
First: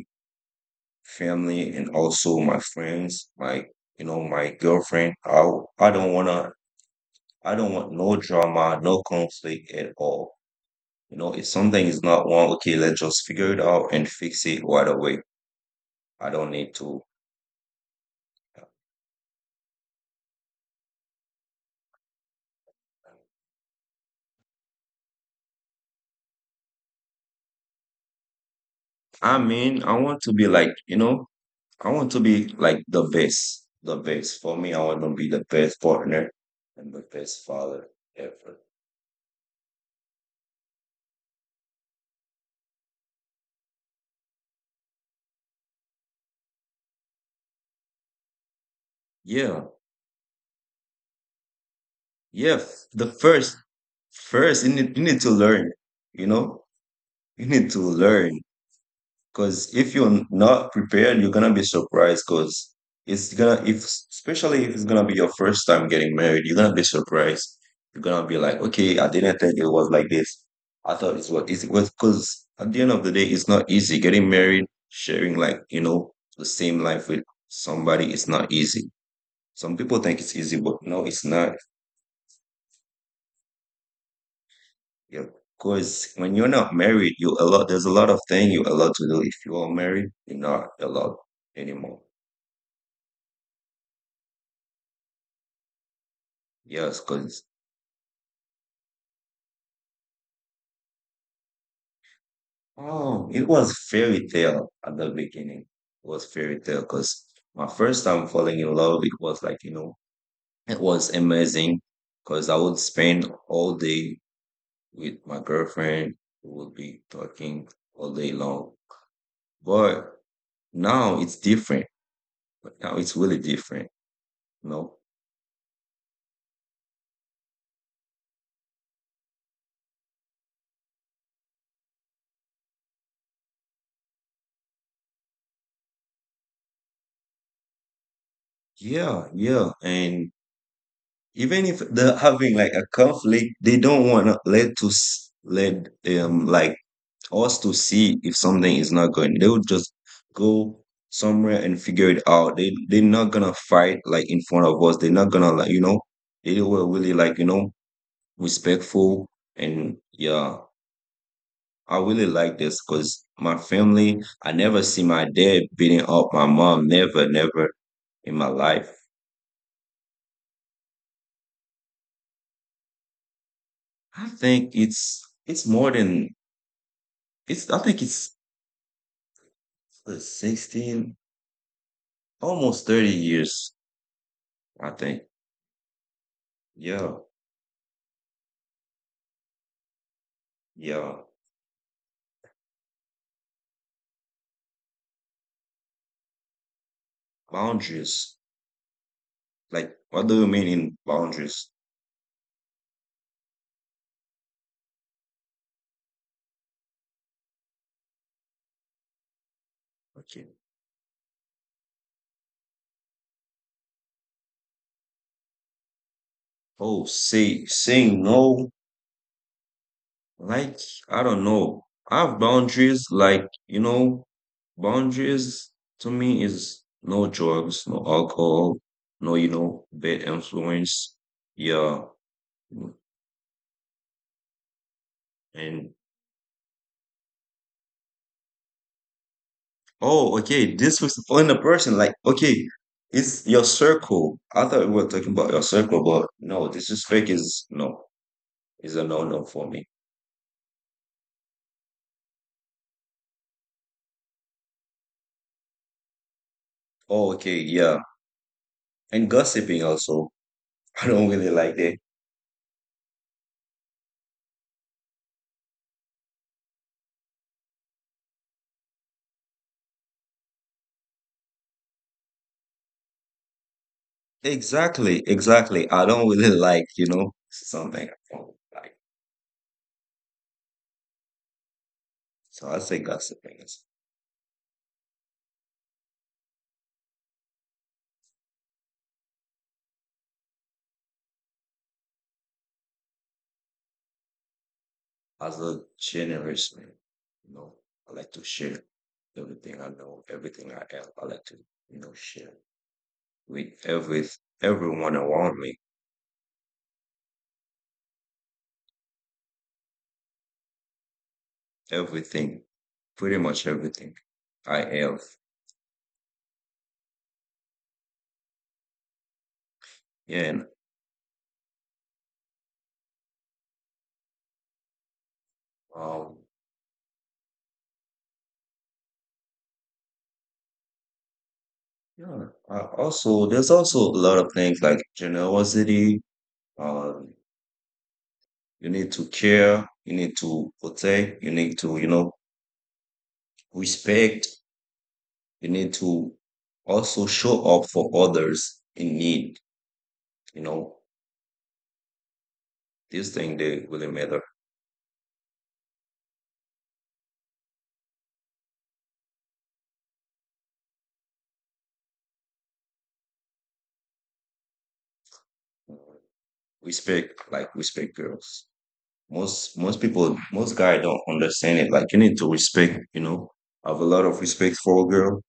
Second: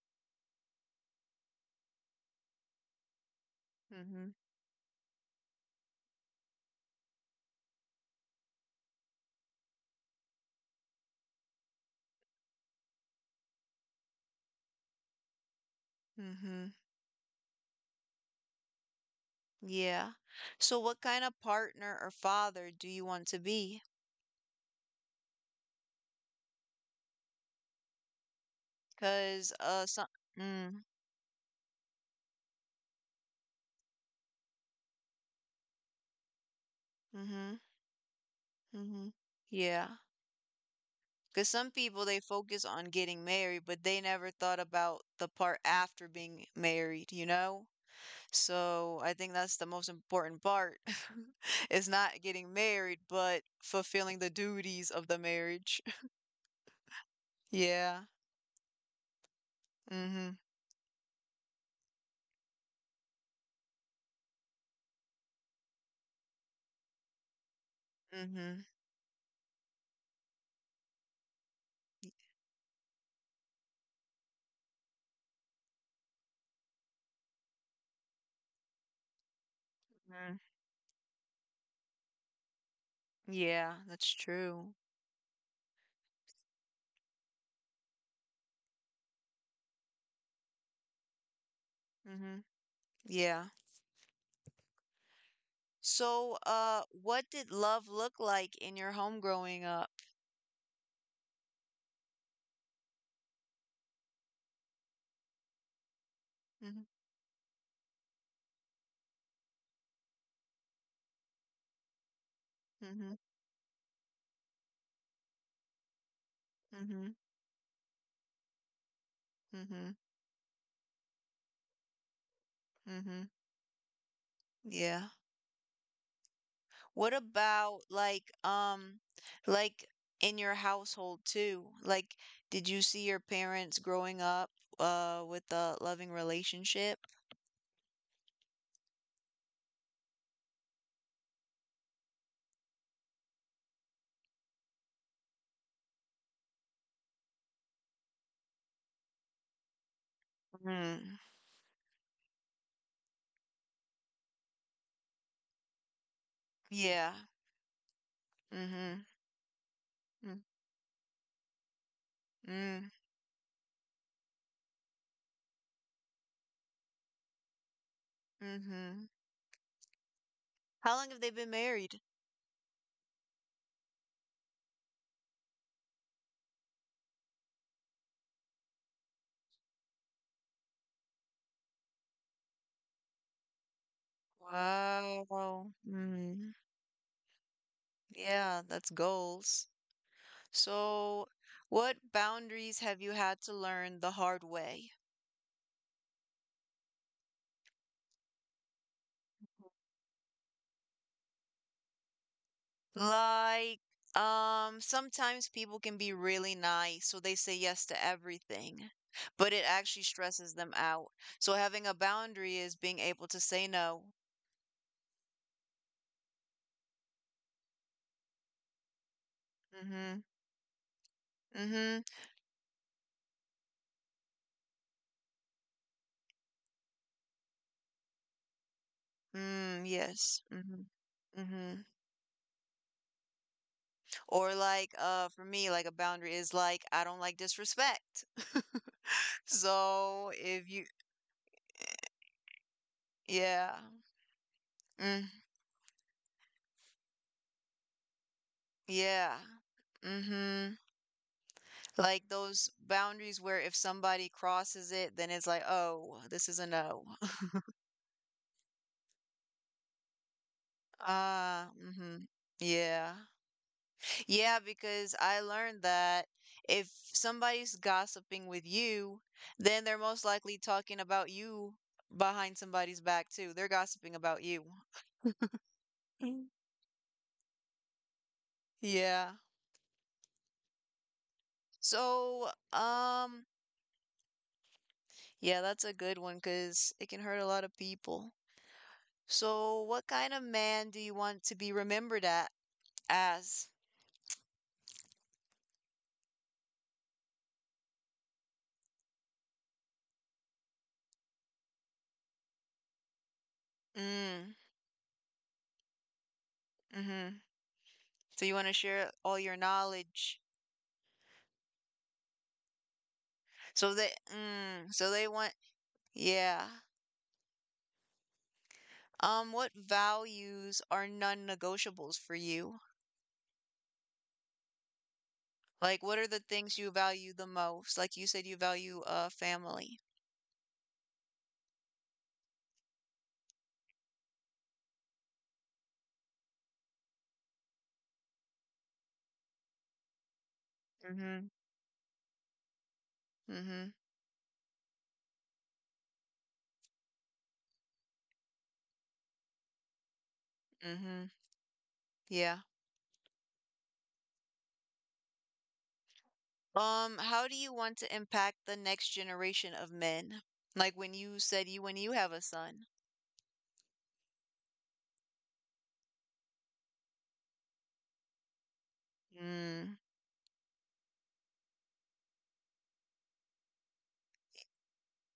Speaker 2: family and also my friends, my you know,
Speaker 1: Mm-hmm.
Speaker 2: my girlfriend. I don't wanna I don't want no drama, no conflict at all. You know, if something is not wrong, okay, let's just figure it out and fix it right away. I don't
Speaker 1: Mm-hmm.
Speaker 2: need to.
Speaker 1: Yeah. So, what kind of partner or father do you want to be?
Speaker 2: I
Speaker 1: Because,
Speaker 2: mean, I want to be like,
Speaker 1: mm,
Speaker 2: you know, I want to be like the best, the best. For me, I want to be the best partner and the best
Speaker 1: mm-hmm,
Speaker 2: father ever.
Speaker 1: mm-hmm. Yeah. Because some people they focus on getting married, but they never thought about the part after being married, you know? So I think that's the
Speaker 2: Yeah,
Speaker 1: most important part its not getting
Speaker 2: yeah.
Speaker 1: married,
Speaker 2: The
Speaker 1: but fulfilling the
Speaker 2: first,
Speaker 1: duties
Speaker 2: you
Speaker 1: of the
Speaker 2: need to learn,
Speaker 1: marriage.
Speaker 2: you know? You need to
Speaker 1: Yeah.
Speaker 2: learn because if you're
Speaker 1: Mm-hmm.
Speaker 2: not prepared, you're gonna be surprised because it's gonna if especially if it's gonna be your first time getting married, you're gonna be surprised. You're gonna be like,
Speaker 1: Mm-hmm.
Speaker 2: okay, I didn't think it was like this. I thought it's what it was because at the end of the day, it's not easy getting married, sharing like you know the same life with somebody. It's not easy. Some people think
Speaker 1: hmm
Speaker 2: it's easy, but no, it's not.
Speaker 1: Yeah, that's true.
Speaker 2: Yeah, because when you're not married, you a lot. There's a lot of thing you allowed to do. If you are married, you're not allowed anymore.
Speaker 1: Mm-hmm. Yeah. So,
Speaker 2: Yes,
Speaker 1: what
Speaker 2: because
Speaker 1: did love look like in your home growing up?
Speaker 2: oh, it was fairy tale at the beginning. It was fairy tale
Speaker 1: Mm-hmm.
Speaker 2: because my first time falling in love, it was like you know, it was amazing because I would
Speaker 1: Mm-hmm.
Speaker 2: spend all day with my girlfriend. We would be
Speaker 1: Mm-hmm.
Speaker 2: talking all day long.
Speaker 1: Mm-hmm.
Speaker 2: But now it's different. But now it's
Speaker 1: Mm-hmm.
Speaker 2: really different. You know?
Speaker 1: Yeah. What about like like in your household too? Like did you see your parents growing up with a loving relationship?
Speaker 2: Yeah, yeah, and even if they're having like a conflict, they don't want to let like us to see if something is not going. They would just go
Speaker 1: Mm.
Speaker 2: somewhere and figure it out. They they're not gonna fight like in front of us. They're not gonna like you know. They were really
Speaker 1: Yeah.
Speaker 2: like you know
Speaker 1: Mm-hmm.
Speaker 2: respectful and yeah. I really like this
Speaker 1: Mm-hmm.
Speaker 2: because my family. I never see my dad beating up my mom. Never, never in my life.
Speaker 1: Mm-hmm. How long have they been married?
Speaker 2: I think it's more than it's. I think it's 16, almost 30 years, I think.
Speaker 1: Wow. Mm.
Speaker 2: Yeah,
Speaker 1: Yeah, that's goals.
Speaker 2: yeah.
Speaker 1: So, what boundaries have you had to learn the hard way?
Speaker 2: Boundaries. Like, what do you mean in boundaries?
Speaker 1: Like, sometimes people can be really nice, so they say yes to everything, but it actually
Speaker 2: Okay.
Speaker 1: stresses them out. So having a boundary is being able to say no.
Speaker 2: Oh, saying no.
Speaker 1: Mm-hmm.
Speaker 2: Like, I don't know.
Speaker 1: Mm-hmm.
Speaker 2: I have boundaries. Like, you know, boundaries to me is no drugs, no alcohol, no, you know,
Speaker 1: Mm,
Speaker 2: bad
Speaker 1: yes. Mm-hmm.
Speaker 2: influence.
Speaker 1: Mm-hmm.
Speaker 2: Yeah.
Speaker 1: Or like, for me,
Speaker 2: And
Speaker 1: like a boundary is like, I don't like disrespect.
Speaker 2: oh,
Speaker 1: So
Speaker 2: okay,
Speaker 1: if you,
Speaker 2: this was on the person. Like, okay, it's your
Speaker 1: yeah.
Speaker 2: circle. I thought we were talking
Speaker 1: Mm,
Speaker 2: about your circle, but no, disrespect is no, is a no-no
Speaker 1: yeah.
Speaker 2: for me.
Speaker 1: Mm-hmm. Like those boundaries where if somebody crosses it, then it's like, oh, this is a no.
Speaker 2: Oh, okay, yeah. And gossiping also. I don't really like
Speaker 1: Ah,
Speaker 2: that.
Speaker 1: mm hmm Yeah. Yeah, because I learned that if somebody's gossiping with you, then they're most likely talking about you behind somebody's back too. They're gossiping about you.
Speaker 2: Exactly, exactly. I don't really
Speaker 1: Mm.
Speaker 2: like, you know, something I don't like.
Speaker 1: Yeah. So,
Speaker 2: So I say gossiping is
Speaker 1: yeah, that's a good one because it can hurt a lot of people. So, what kind of man do you want to be remembered at as?
Speaker 2: as a generous man. You know, I like to share everything I know, everything I have. I like to, you know, share with
Speaker 1: Mm,
Speaker 2: everyone around me.
Speaker 1: mhm. So you want to share all your knowledge.
Speaker 2: Everything, pretty much
Speaker 1: So
Speaker 2: everything
Speaker 1: they,
Speaker 2: I
Speaker 1: mm,
Speaker 2: have.
Speaker 1: so they want, yeah. What
Speaker 2: Yeah, and
Speaker 1: values are non-negotiables for you? Like, what
Speaker 2: um,
Speaker 1: are the things you value the most? Like you said, you value family.
Speaker 2: yeah. I also, there's also a lot of things like generosity. Um, you need to care. You need to protect. You
Speaker 1: Mhm.
Speaker 2: need to, you know,
Speaker 1: Mhm.
Speaker 2: respect. You need to also show up for others in need. You know,
Speaker 1: Mhm. Yeah.
Speaker 2: these things they really matter.
Speaker 1: How do you want to impact the next generation of men? Like when you said you when you have a son.
Speaker 2: Respect, like respect girls. Most
Speaker 1: Mm.
Speaker 2: people, most guys don't understand it. Like you need to respect, you know. I have a lot of respect for a girl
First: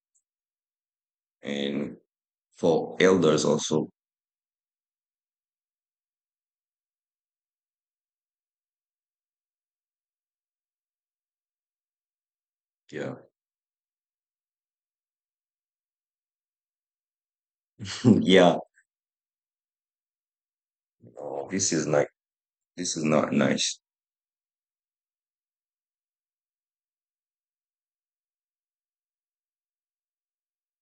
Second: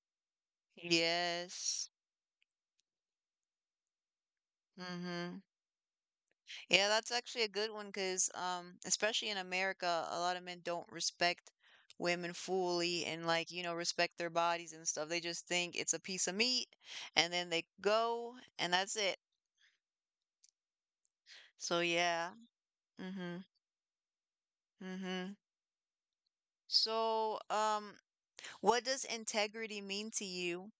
Speaker 1: Yes.
Speaker 2: and for elders also.
Speaker 1: Mm-hmm. Yeah, that's actually a good one because, especially in America, a lot of men don't respect women fully
Speaker 2: Yeah.
Speaker 1: and, respect their bodies and stuff. They just think it's a piece of meat and then they go
Speaker 2: yeah.
Speaker 1: and that's it.
Speaker 2: No, this
Speaker 1: So,
Speaker 2: is like
Speaker 1: yeah.
Speaker 2: this is not
Speaker 1: Mm-hmm.
Speaker 2: nice.
Speaker 1: Mm-hmm. So, what does integrity mean to you?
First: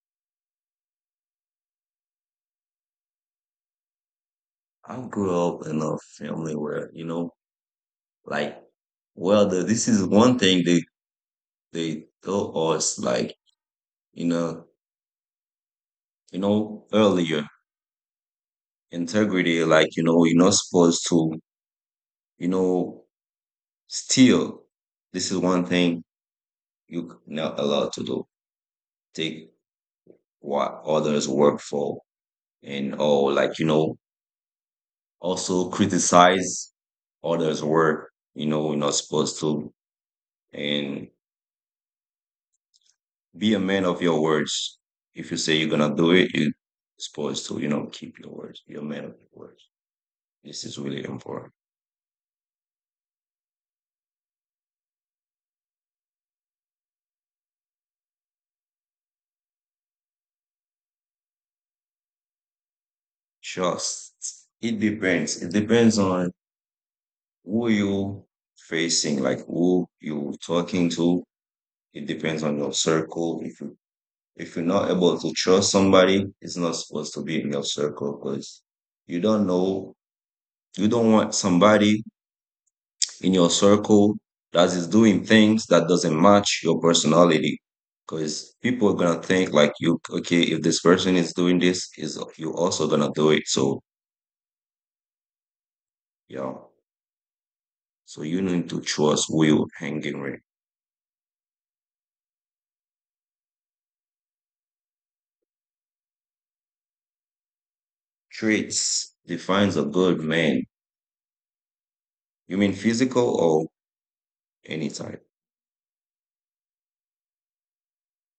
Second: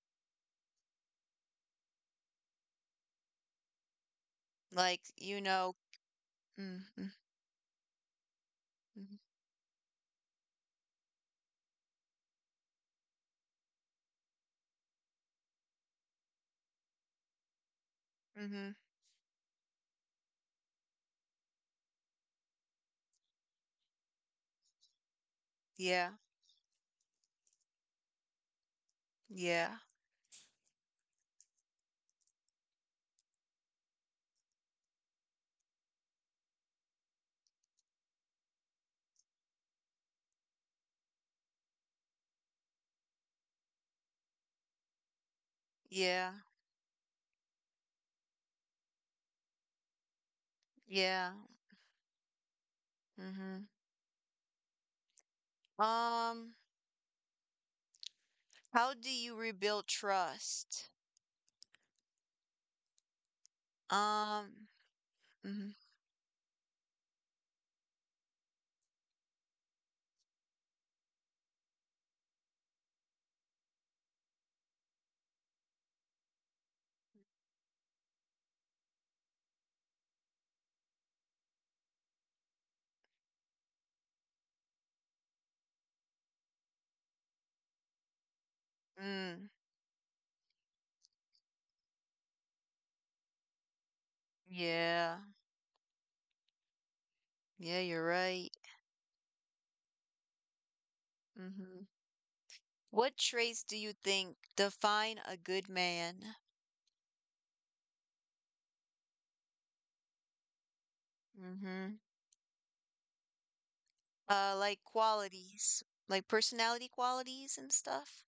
Speaker 2: I
Speaker 1: Like,
Speaker 2: grew
Speaker 1: you
Speaker 2: up
Speaker 1: know,
Speaker 2: in a family
Speaker 1: mm,
Speaker 2: where, you
Speaker 1: mm,
Speaker 2: know, like
Speaker 1: mm-hmm.
Speaker 2: well this is one thing they told us, like, you know, you know, earlier,
Speaker 1: Mm-hmm.
Speaker 2: integrity, like, you know, you're not supposed to, you know, steal. This is one thing
Speaker 1: Yeah.
Speaker 2: you're not allowed to do, take
Speaker 1: Yeah.
Speaker 2: what others work for, and or like, you know, also criticize others work, you know, you're not supposed to. And be a man of your words. If you say you're gonna do
Speaker 1: Yeah.
Speaker 2: it, you're supposed to, you know, keep your words, be a man of your words. This is really
Speaker 1: Yeah.
Speaker 2: important.
Speaker 1: Mm-hmm. Um, how do you rebuild trust?
Speaker 2: Trust,
Speaker 1: Um,
Speaker 2: it depends, it
Speaker 1: mhm,
Speaker 2: depends on who you facing, like who you talking to. It depends on your circle. If you're not able to trust somebody, it's not supposed to be in your circle because you don't know, you don't want somebody in your circle that is doing things that doesn't match your personality. Because people are gonna
Speaker 1: mm,
Speaker 2: think like you, okay, if this person is doing this, is you also gonna do it. So
Speaker 1: yeah,
Speaker 2: yeah,
Speaker 1: yeah, you're
Speaker 2: so
Speaker 1: right.
Speaker 2: you need to trust who you're hanging with.
Speaker 1: Hmm. What traits do you think define a good man?
Speaker 2: Traits defines a good man.
Speaker 1: Mm-hmm.
Speaker 2: You mean physical or any
Speaker 1: Like
Speaker 2: type?
Speaker 1: qualities, like personality qualities and stuff,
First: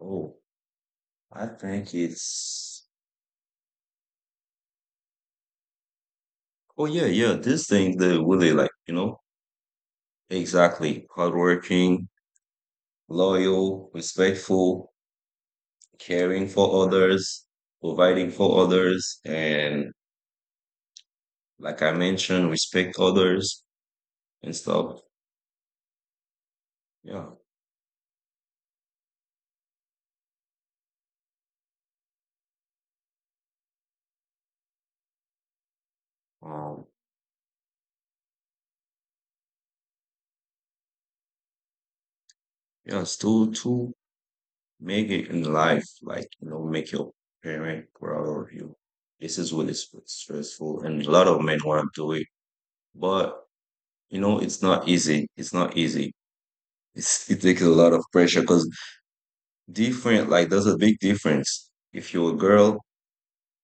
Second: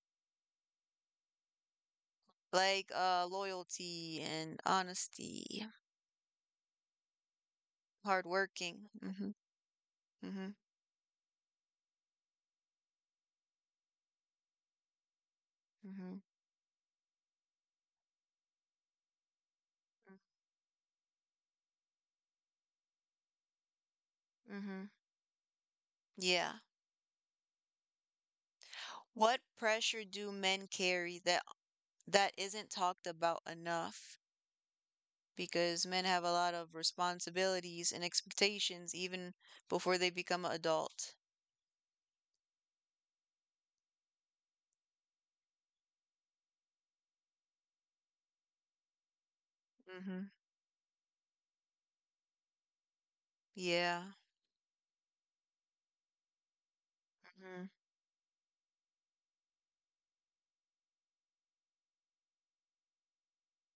Speaker 2: Oh, I think it's
Speaker 1: like loyalty and honesty,
Speaker 2: oh yeah, yeah. These things they really like,
Speaker 1: hardworking.
Speaker 2: you know,
Speaker 1: Mm-hmm, mm-hmm,
Speaker 2: exactly. Hardworking, loyal, respectful,
Speaker 1: mm-hmm,
Speaker 2: caring for others, providing for others, and like I mentioned, respect others and
Speaker 1: mm-hmm.
Speaker 2: stuff.
Speaker 1: Yeah.
Speaker 2: Yeah.
Speaker 1: What pressure do men carry that isn't talked about enough? Because men have a lot of
Speaker 2: Um,
Speaker 1: responsibilities and expectations even before they become an adult.
Speaker 2: yeah, it's to make it in life, like, you know, make your parent proud of you. This is what is
Speaker 1: Mm-hmm.
Speaker 2: stressful and a lot of men want to do it. But
Speaker 1: Yeah.
Speaker 2: you know, it's not easy. It's not easy. it's, it
Speaker 1: Mm-hmm.
Speaker 2: takes a lot of pressure because different, like there's a big difference. If you're a girl,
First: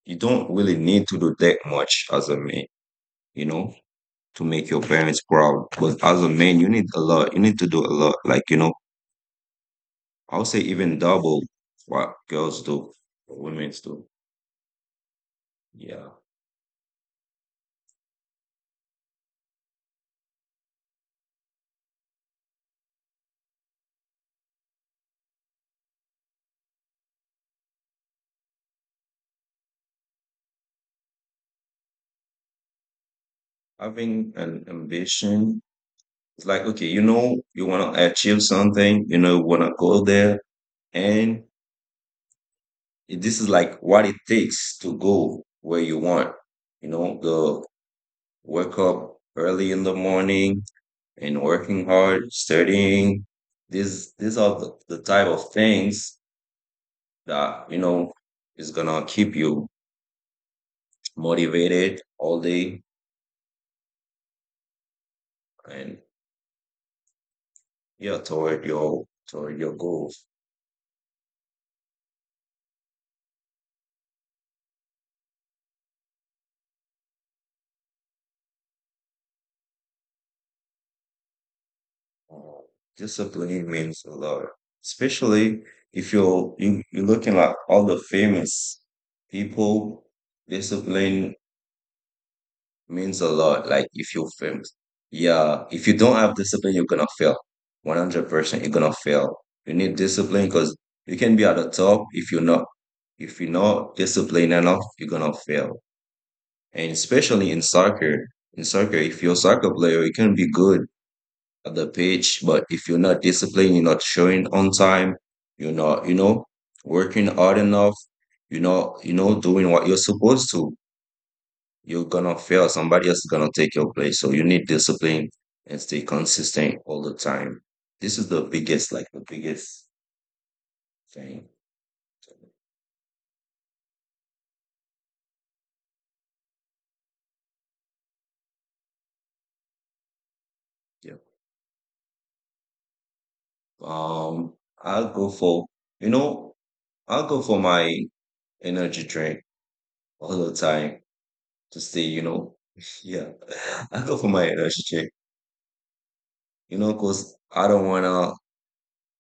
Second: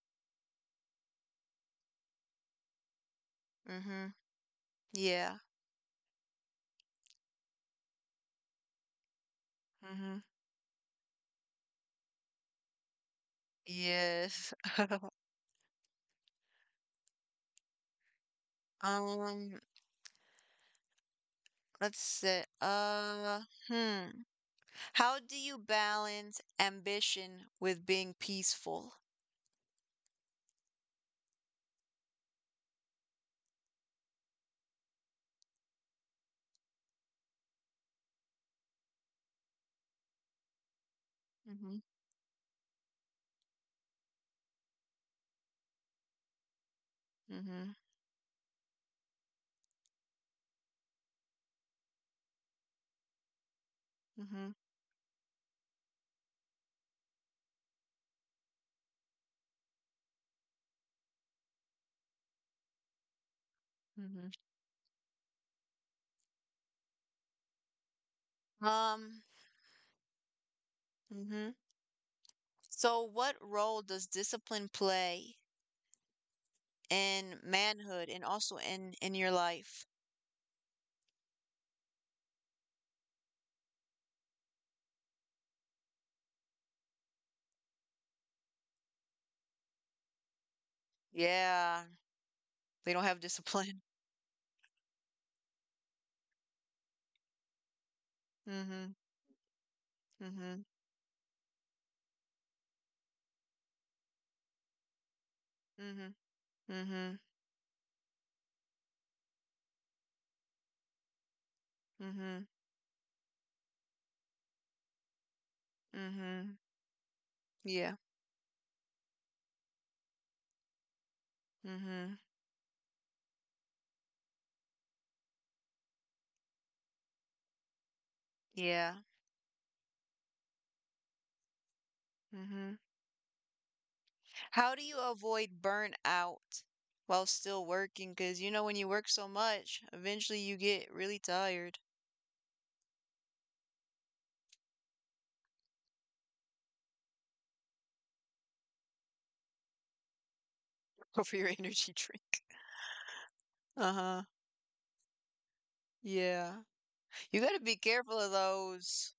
Speaker 2: you don't really need to do that much as a man, you know,
Speaker 1: Mm-hmm.
Speaker 2: to make your parents
Speaker 1: Yeah.
Speaker 2: proud. But as a man, you need a lot. You need to do a lot. Like, you know,
Speaker 1: Mm-hmm.
Speaker 2: I'll say even double what girls do, what women do.
Speaker 1: Yes.
Speaker 2: Yeah.
Speaker 1: Um, let's see. Hmm. How do you balance ambition with being peaceful?
Speaker 2: Having an ambition, it's like, okay, you know, you want to achieve something, you know, you want to go there. And
Speaker 1: Mm-hmm.
Speaker 2: this is like what it takes to go where you want, you know,
Speaker 1: Mm-hmm.
Speaker 2: the wake up early in the morning and working hard, studying. These
Speaker 1: Mm-hmm.
Speaker 2: are the type of things that, you know, is gonna keep you motivated all day
Speaker 1: Mm-hmm.
Speaker 2: and yeah
Speaker 1: Um,
Speaker 2: toward your goals.
Speaker 1: mm-hmm. So what role does discipline play in manhood and also in your life?
Speaker 2: Uh, Discipline means a lot, especially if you're looking at all the famous people. Discipline
Speaker 1: Yeah, they don't have
Speaker 2: means a lot.
Speaker 1: discipline.
Speaker 2: Like if you fail, yeah, if you don't have discipline, you're gonna fail. 100%, you're
Speaker 1: Mhm,
Speaker 2: gonna fail. You need discipline
Speaker 1: mhm,
Speaker 2: because you can be at the top. If you're not, if you're not disciplined enough, you're gonna fail.
Speaker 1: mhm,
Speaker 2: And
Speaker 1: mhm,
Speaker 2: especially in soccer, if you're a soccer player, you can be good at the pitch,
Speaker 1: mhm,
Speaker 2: but if you're not disciplined, you're not showing on time, you're not, you know,
Speaker 1: mhm.
Speaker 2: working hard
Speaker 1: Yeah,
Speaker 2: enough, you're not, you know, doing what you're supposed to. You're
Speaker 1: mhm,
Speaker 2: gonna fail. Somebody else is gonna take your place. So you need discipline and stay consistent all the time. This is the
Speaker 1: yeah,
Speaker 2: biggest, like the biggest thing.
Speaker 1: mhm. How do you avoid burnout while still working? Because you know, when you work so much, eventually you get really
Speaker 2: Yeah.
Speaker 1: tired.
Speaker 2: Um, I'll go for, you know, I'll go for my energy drink all the time
Speaker 1: Over your
Speaker 2: to
Speaker 1: energy
Speaker 2: stay, you
Speaker 1: drink.
Speaker 2: know, yeah. I go
Speaker 1: Uh-huh.
Speaker 2: for my energy drink,
Speaker 1: Yeah.
Speaker 2: you know, because
Speaker 1: You gotta
Speaker 2: I
Speaker 1: be
Speaker 2: don't
Speaker 1: careful of
Speaker 2: wanna.
Speaker 1: those.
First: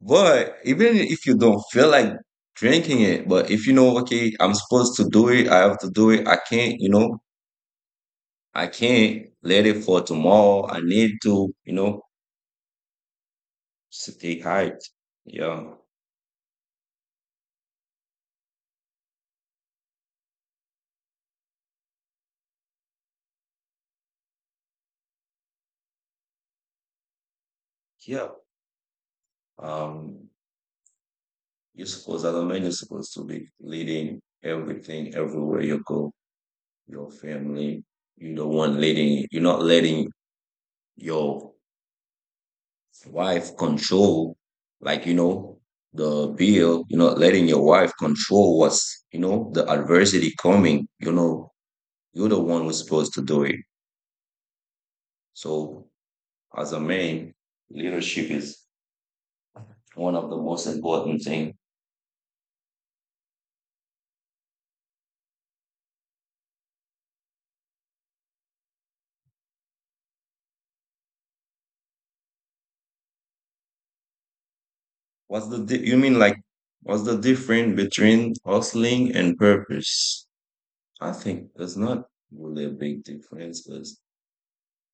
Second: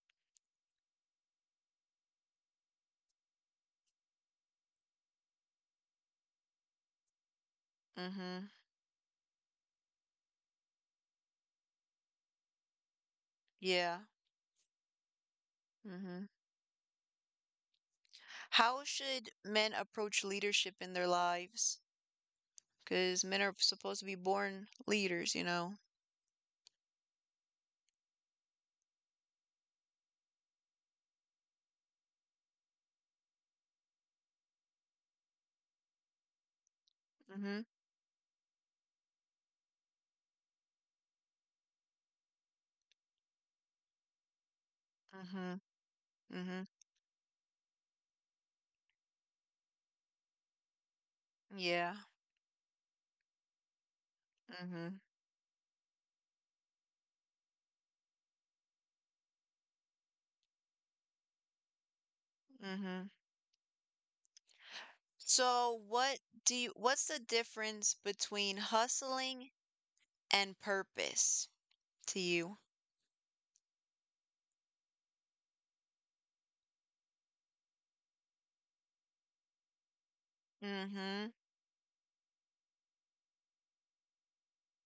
Speaker 2: But even if you don't feel like drinking it, but if you know, okay, I'm supposed to do it, I have to do it, I can't, you know,
Speaker 1: Hmm.
Speaker 2: I can't let it for tomorrow. I need to, you know,
Speaker 1: Yeah.
Speaker 2: stay hyped. Yeah.
Speaker 1: Hmm. How should men approach leadership in their lives? Because men are supposed to be born leaders, you know?
Speaker 2: Yeah. Um, you're supposed, as a man, you're supposed to be leading everything everywhere you go, your
Speaker 1: Mm hmm.
Speaker 2: family. You're the one leading, you're not letting your wife control, like, you
Speaker 1: Mm hmm.
Speaker 2: know, the
Speaker 1: Mm hmm.
Speaker 2: bill, you're not letting your wife control what's, you know, the adversity coming. You know,
Speaker 1: Yeah.
Speaker 2: you're the one who's supposed to do it.
Speaker 1: Mm hmm.
Speaker 2: So as a man, leadership is one of the most important thing.
Speaker 1: Mm hmm. So, what's the difference between hustling and purpose to you?
Speaker 2: What's the you mean like what's the difference between hustling and purpose?
Speaker 1: Mm
Speaker 2: I
Speaker 1: hmm.
Speaker 2: think there's not really a big difference because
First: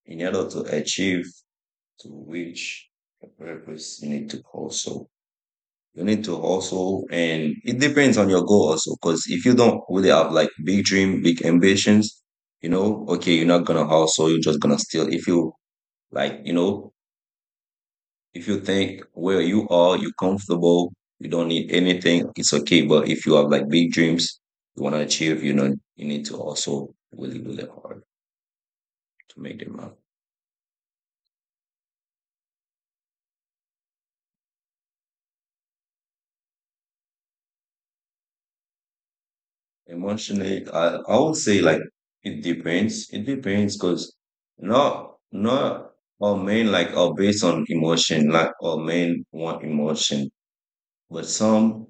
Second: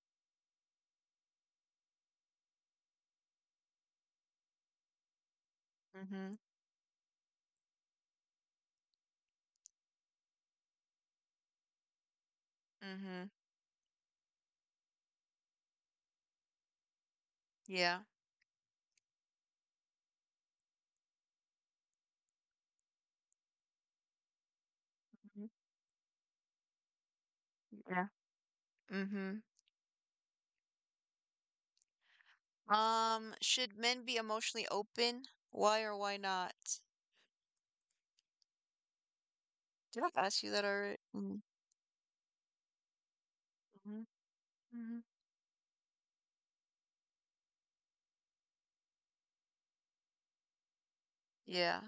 Speaker 2: in order to achieve to reach a purpose, you need to hustle. You
Speaker 1: Mm
Speaker 2: need
Speaker 1: hmm.
Speaker 2: to hustle, and it depends on your goal also. Because if you don't really have like big dream, big ambitions, you
Speaker 1: Mm
Speaker 2: know,
Speaker 1: hmm.
Speaker 2: okay, you're not gonna hustle. You're just gonna steal. If you like, you know,
Speaker 1: Yeah.
Speaker 2: if you think where you are, you're comfortable, you don't need anything, it's okay. But if you have like big dreams you want to achieve,
Speaker 1: Mhm.
Speaker 2: you know, you need to also really, really hard
Speaker 1: Yeah. Mm hmm.
Speaker 2: to make them happen.
Speaker 1: Should men be emotionally open? Why or why not? Did I ask you
Speaker 2: Emotionally,
Speaker 1: that already?
Speaker 2: I would
Speaker 1: Mm-hmm.
Speaker 2: say like it depends. It depends because
Speaker 1: Mm-hmm.
Speaker 2: not all men like are based on emotion, like all men want emotion. But
Speaker 1: Yeah.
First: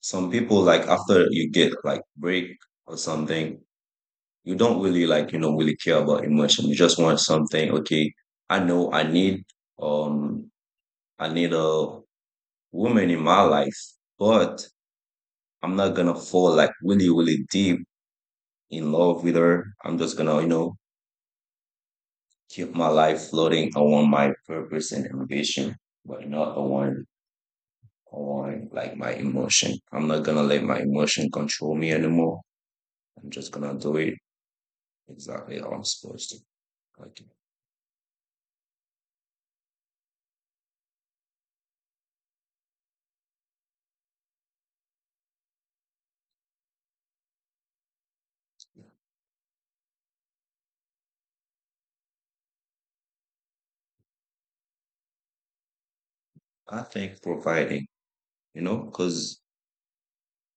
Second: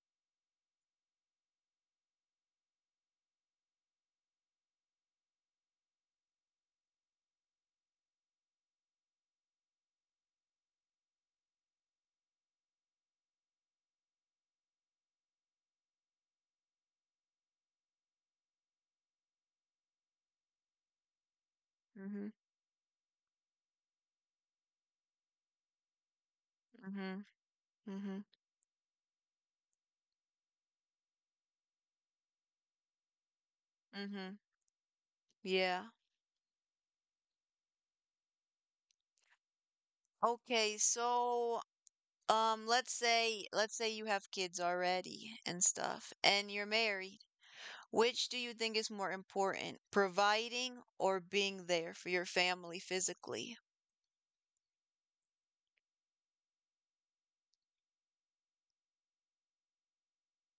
Speaker 2: some people like after you get like break or something, you don't really like, you know, really care about emotion. You just want something. Okay, I know um I need a woman in my life, but I'm not gonna fall like really really deep in love with her. I'm just gonna, you know,
Speaker 1: Mm-hmm.
Speaker 2: keep my life floating around my purpose and ambition, but not around
Speaker 1: Mm-hmm. Mm-hmm.
Speaker 2: on like my emotion. I'm not gonna let my emotion control me anymore. I'm just gonna do it
Speaker 1: Mm-hmm.
Speaker 2: exactly how
Speaker 1: Yeah.
Speaker 2: I'm supposed to. Like
Speaker 1: Okay, so let's say you have kids already and stuff and you're married. Which do you think is more important, providing or being there for your family physically?
Speaker 2: I think providing, you know, because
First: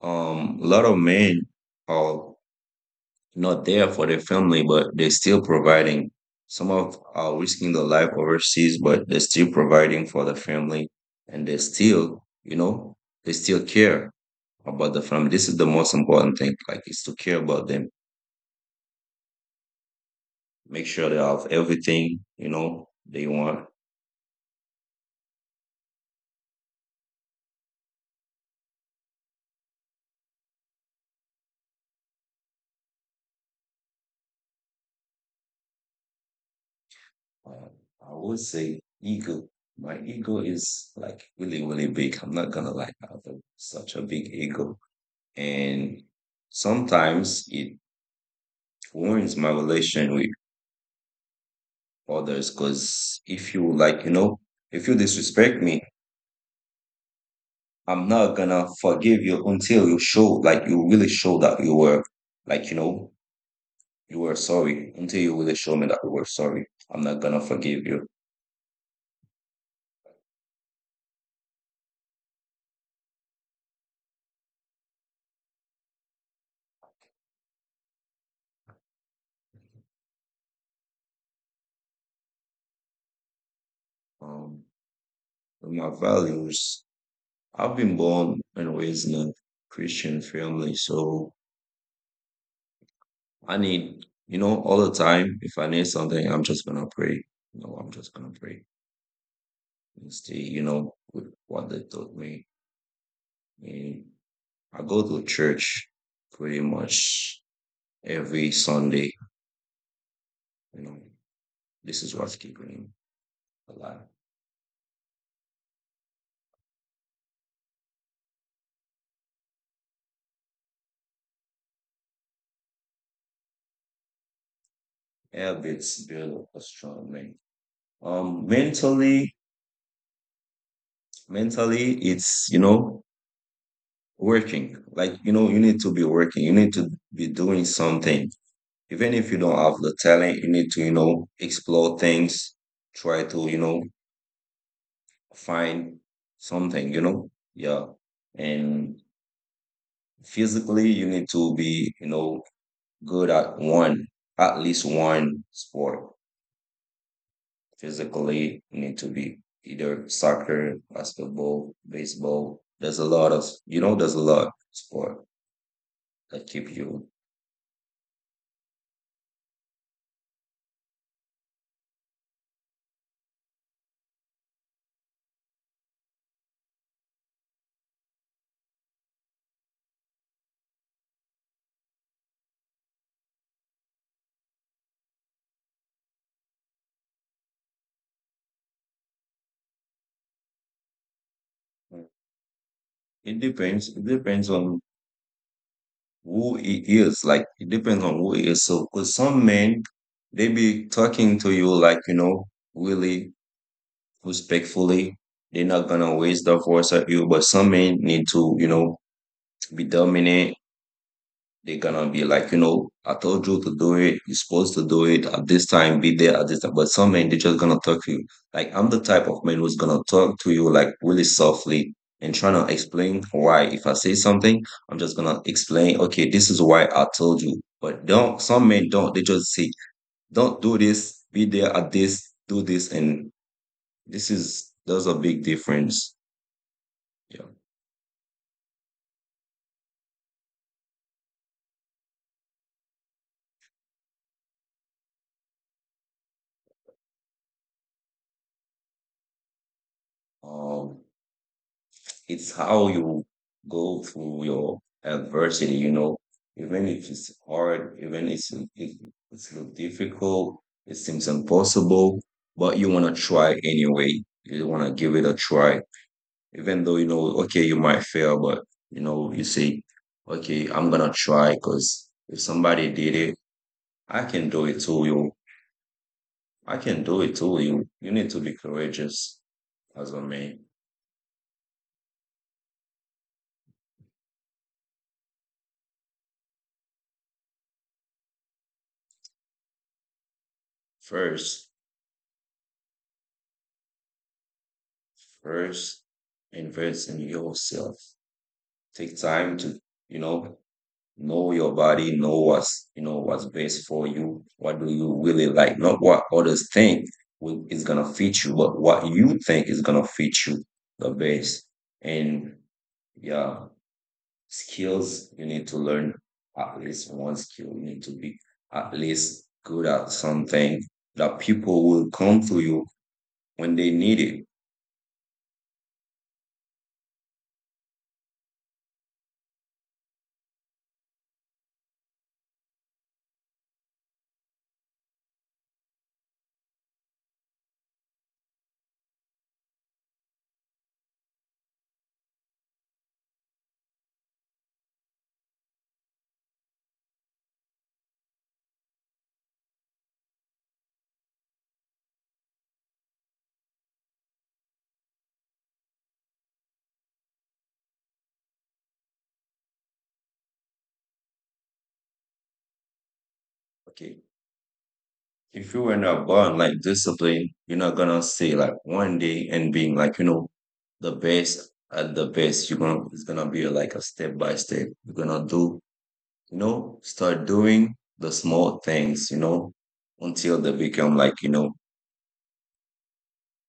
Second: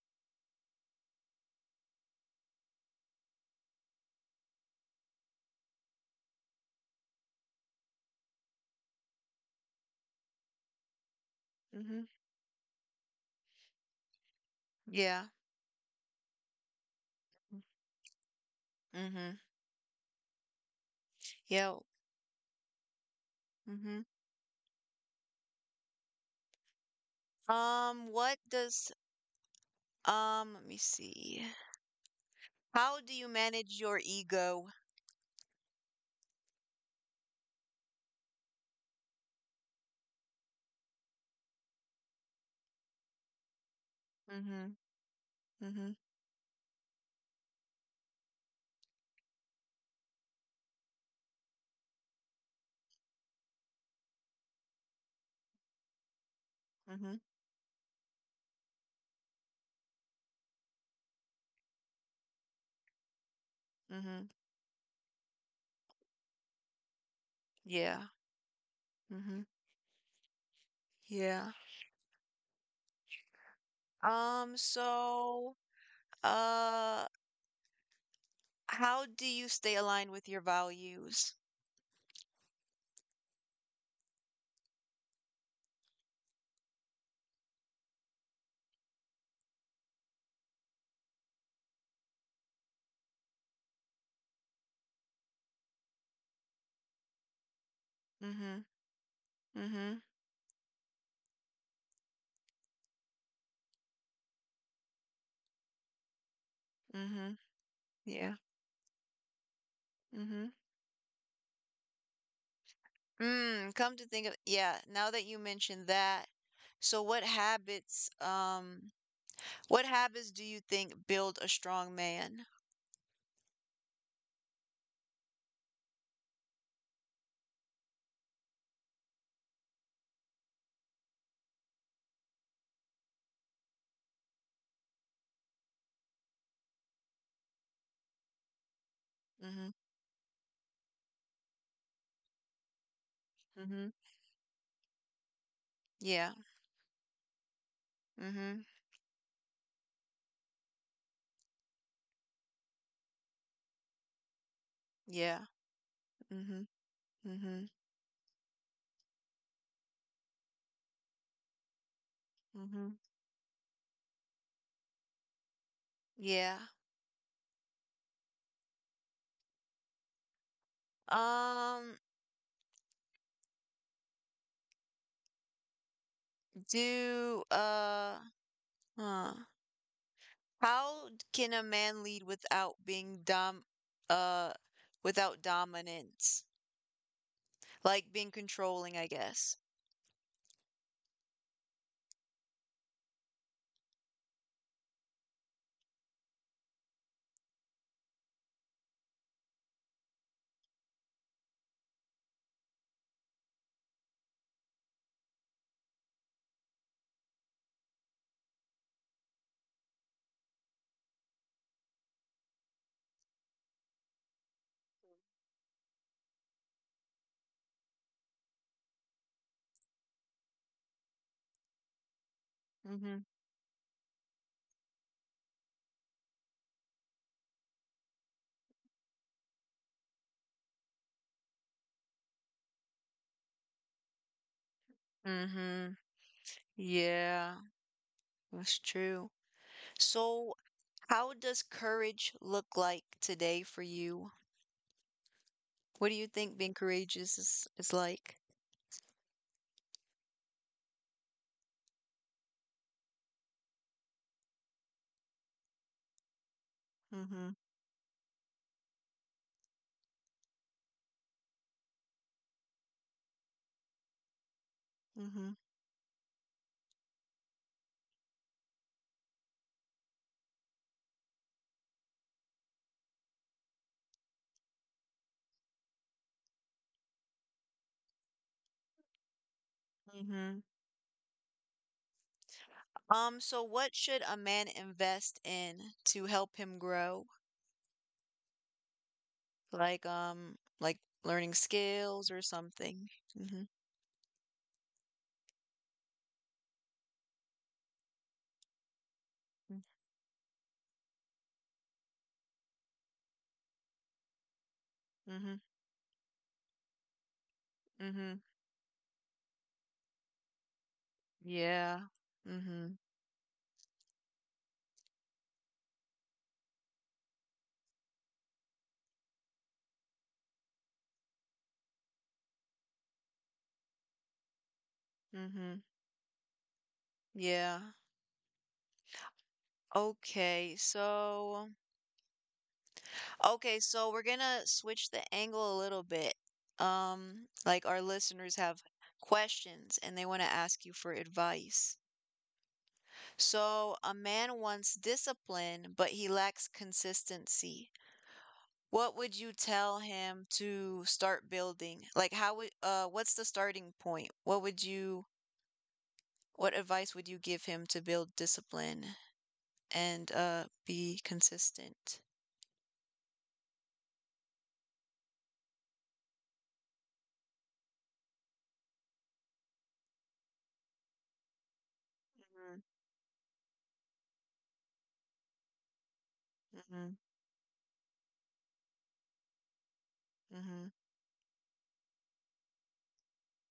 Speaker 2: A lot of men are not there for their family, but they're still providing. Some of are risking their life overseas, but they're still providing for the family, and they
Speaker 1: Mhm.
Speaker 2: still, you know, they still care about the
Speaker 1: Yeah.
Speaker 2: family. This is the most important thing, like, is to care about them,
Speaker 1: Mhm.
Speaker 2: make sure they have
Speaker 1: Yeah.
Speaker 2: everything, you know, they want.
Speaker 1: Mhm. What does let me see. How do you manage your ego?
Speaker 2: Uh, I would say ego. My ego is like really, really big. I'm not gonna like have a, such a big
Speaker 1: Mhm.
Speaker 2: ego
Speaker 1: Mhm.
Speaker 2: and sometimes it ruins my relation with others because if you like, you know, if you disrespect me,
Speaker 1: Mhm.
Speaker 2: I'm not gonna forgive you until you show, like you really show that you were like, you know,
Speaker 1: Mhm.
Speaker 2: you were sorry, until you really show me that you were sorry, I'm not gonna forgive
Speaker 1: Yeah.
Speaker 2: you.
Speaker 1: Mhm. Yeah. So uh how do you stay aligned with your values?
Speaker 2: um my values, I've been born and raised in a Christian family, so I need, you know, all the time, if I need something, I'm just gonna pray. No, I'm just gonna
Speaker 1: Mhm,
Speaker 2: pray
Speaker 1: mhm,
Speaker 2: and stay, you know, with what they taught me. And I go to church pretty
Speaker 1: mhm,
Speaker 2: much
Speaker 1: yeah,
Speaker 2: every Sunday.
Speaker 1: mhm.
Speaker 2: You know, this is what's keeping me
Speaker 1: Mm, come to
Speaker 2: alive.
Speaker 1: think of yeah, now that you mentioned that, so what habits do you think build a strong man?
Speaker 2: Habits build a strong man. Mentally, mentally, it's, you know, working. Like, you know, you need to be working. You need to be doing something even if you don't
Speaker 1: Mhm,
Speaker 2: have the talent, you need to, you know, explore things, try to, you know,
Speaker 1: mhm,
Speaker 2: find
Speaker 1: yeah,
Speaker 2: something, you know, yeah.
Speaker 1: mhm,
Speaker 2: And physically, you need to be, you know, good at one, at least
Speaker 1: yeah,
Speaker 2: one sport.
Speaker 1: mhm, mhm,
Speaker 2: Physically, you need to be either soccer, basketball, baseball.
Speaker 1: mhm,
Speaker 2: There's a lot of, you know, there's a lot of sport that
Speaker 1: yeah.
Speaker 2: keep you.
Speaker 1: Um, do, huh. Can a man lead without being dom uh without dominance? Like being controlling, I guess.
Speaker 2: It depends. It depends on who it is. Like it depends on who it is. So, cause some men they be talking to you like, you know, really respectfully. They're not gonna waste their force at you. But some men need to, you know, be dominant. They're gonna be like, you know, I told you to do it. You're supposed to do it at this time. Be there at this time. But some men, they're just gonna talk to you. Like I'm the type of man who's gonna talk to you like really softly and trying to
Speaker 1: Mm-hmm.
Speaker 2: explain why. If I say something, I'm just gonna explain. Okay, this is why I told you. But don't. Some men don't. They just say, don't do this. Be there at this. Do this, and this is there's a big
Speaker 1: Mm-hmm.
Speaker 2: difference.
Speaker 1: Yeah,
Speaker 2: Yeah.
Speaker 1: that's true. So, how does courage look like today for you? What do you think being courageous is like?
Speaker 2: Um. It's how you go through your adversity, you know, even if it's
Speaker 1: Mm-hmm.
Speaker 2: hard, even if it's a little difficult, it seems impossible, but you want to try anyway. You want to give it a
Speaker 1: Mm-hmm.
Speaker 2: try, even though you know, okay, you might fail, but you know, you say, okay, I'm gonna try because if somebody did it, I can do it too. I can do it too. You need to be courageous as a
Speaker 1: Mm-hmm.
Speaker 2: man
Speaker 1: So what should a man invest in to help him grow? Like um like learning
Speaker 2: first
Speaker 1: skills or something. Mm-hmm.
Speaker 2: First, invest in yourself. Take time to, you know your body, you know, what's best for you. What do you really
Speaker 1: Mhm,
Speaker 2: like? Not what others think is gonna
Speaker 1: mhm.
Speaker 2: fit you, but what you think is gonna fit you the best.
Speaker 1: Yeah.
Speaker 2: And
Speaker 1: Mhm,
Speaker 2: yeah, skills you need to learn at least one skill. You need to be at least good at something that people will come to you when they need it.
Speaker 1: mhm. Yeah. Okay. So, okay, so we're gonna switch the angle a little bit. Like our listeners have questions and they want to ask you for advice. So, a man wants discipline, but he lacks consistency. What would you tell him to start building? Like how would what's the starting point? What advice would you give him to build discipline and be consistent?
Speaker 2: Okay, if you were not born like disciplined, you're not gonna say like one day and being like, you know, the best at the best. You're
Speaker 1: Mhm,
Speaker 2: gonna it's gonna be like a step by step. You're gonna do, you know,
Speaker 1: mhm,
Speaker 2: start doing the small things, you know, until they
Speaker 1: mhm,
Speaker 2: become like, you know,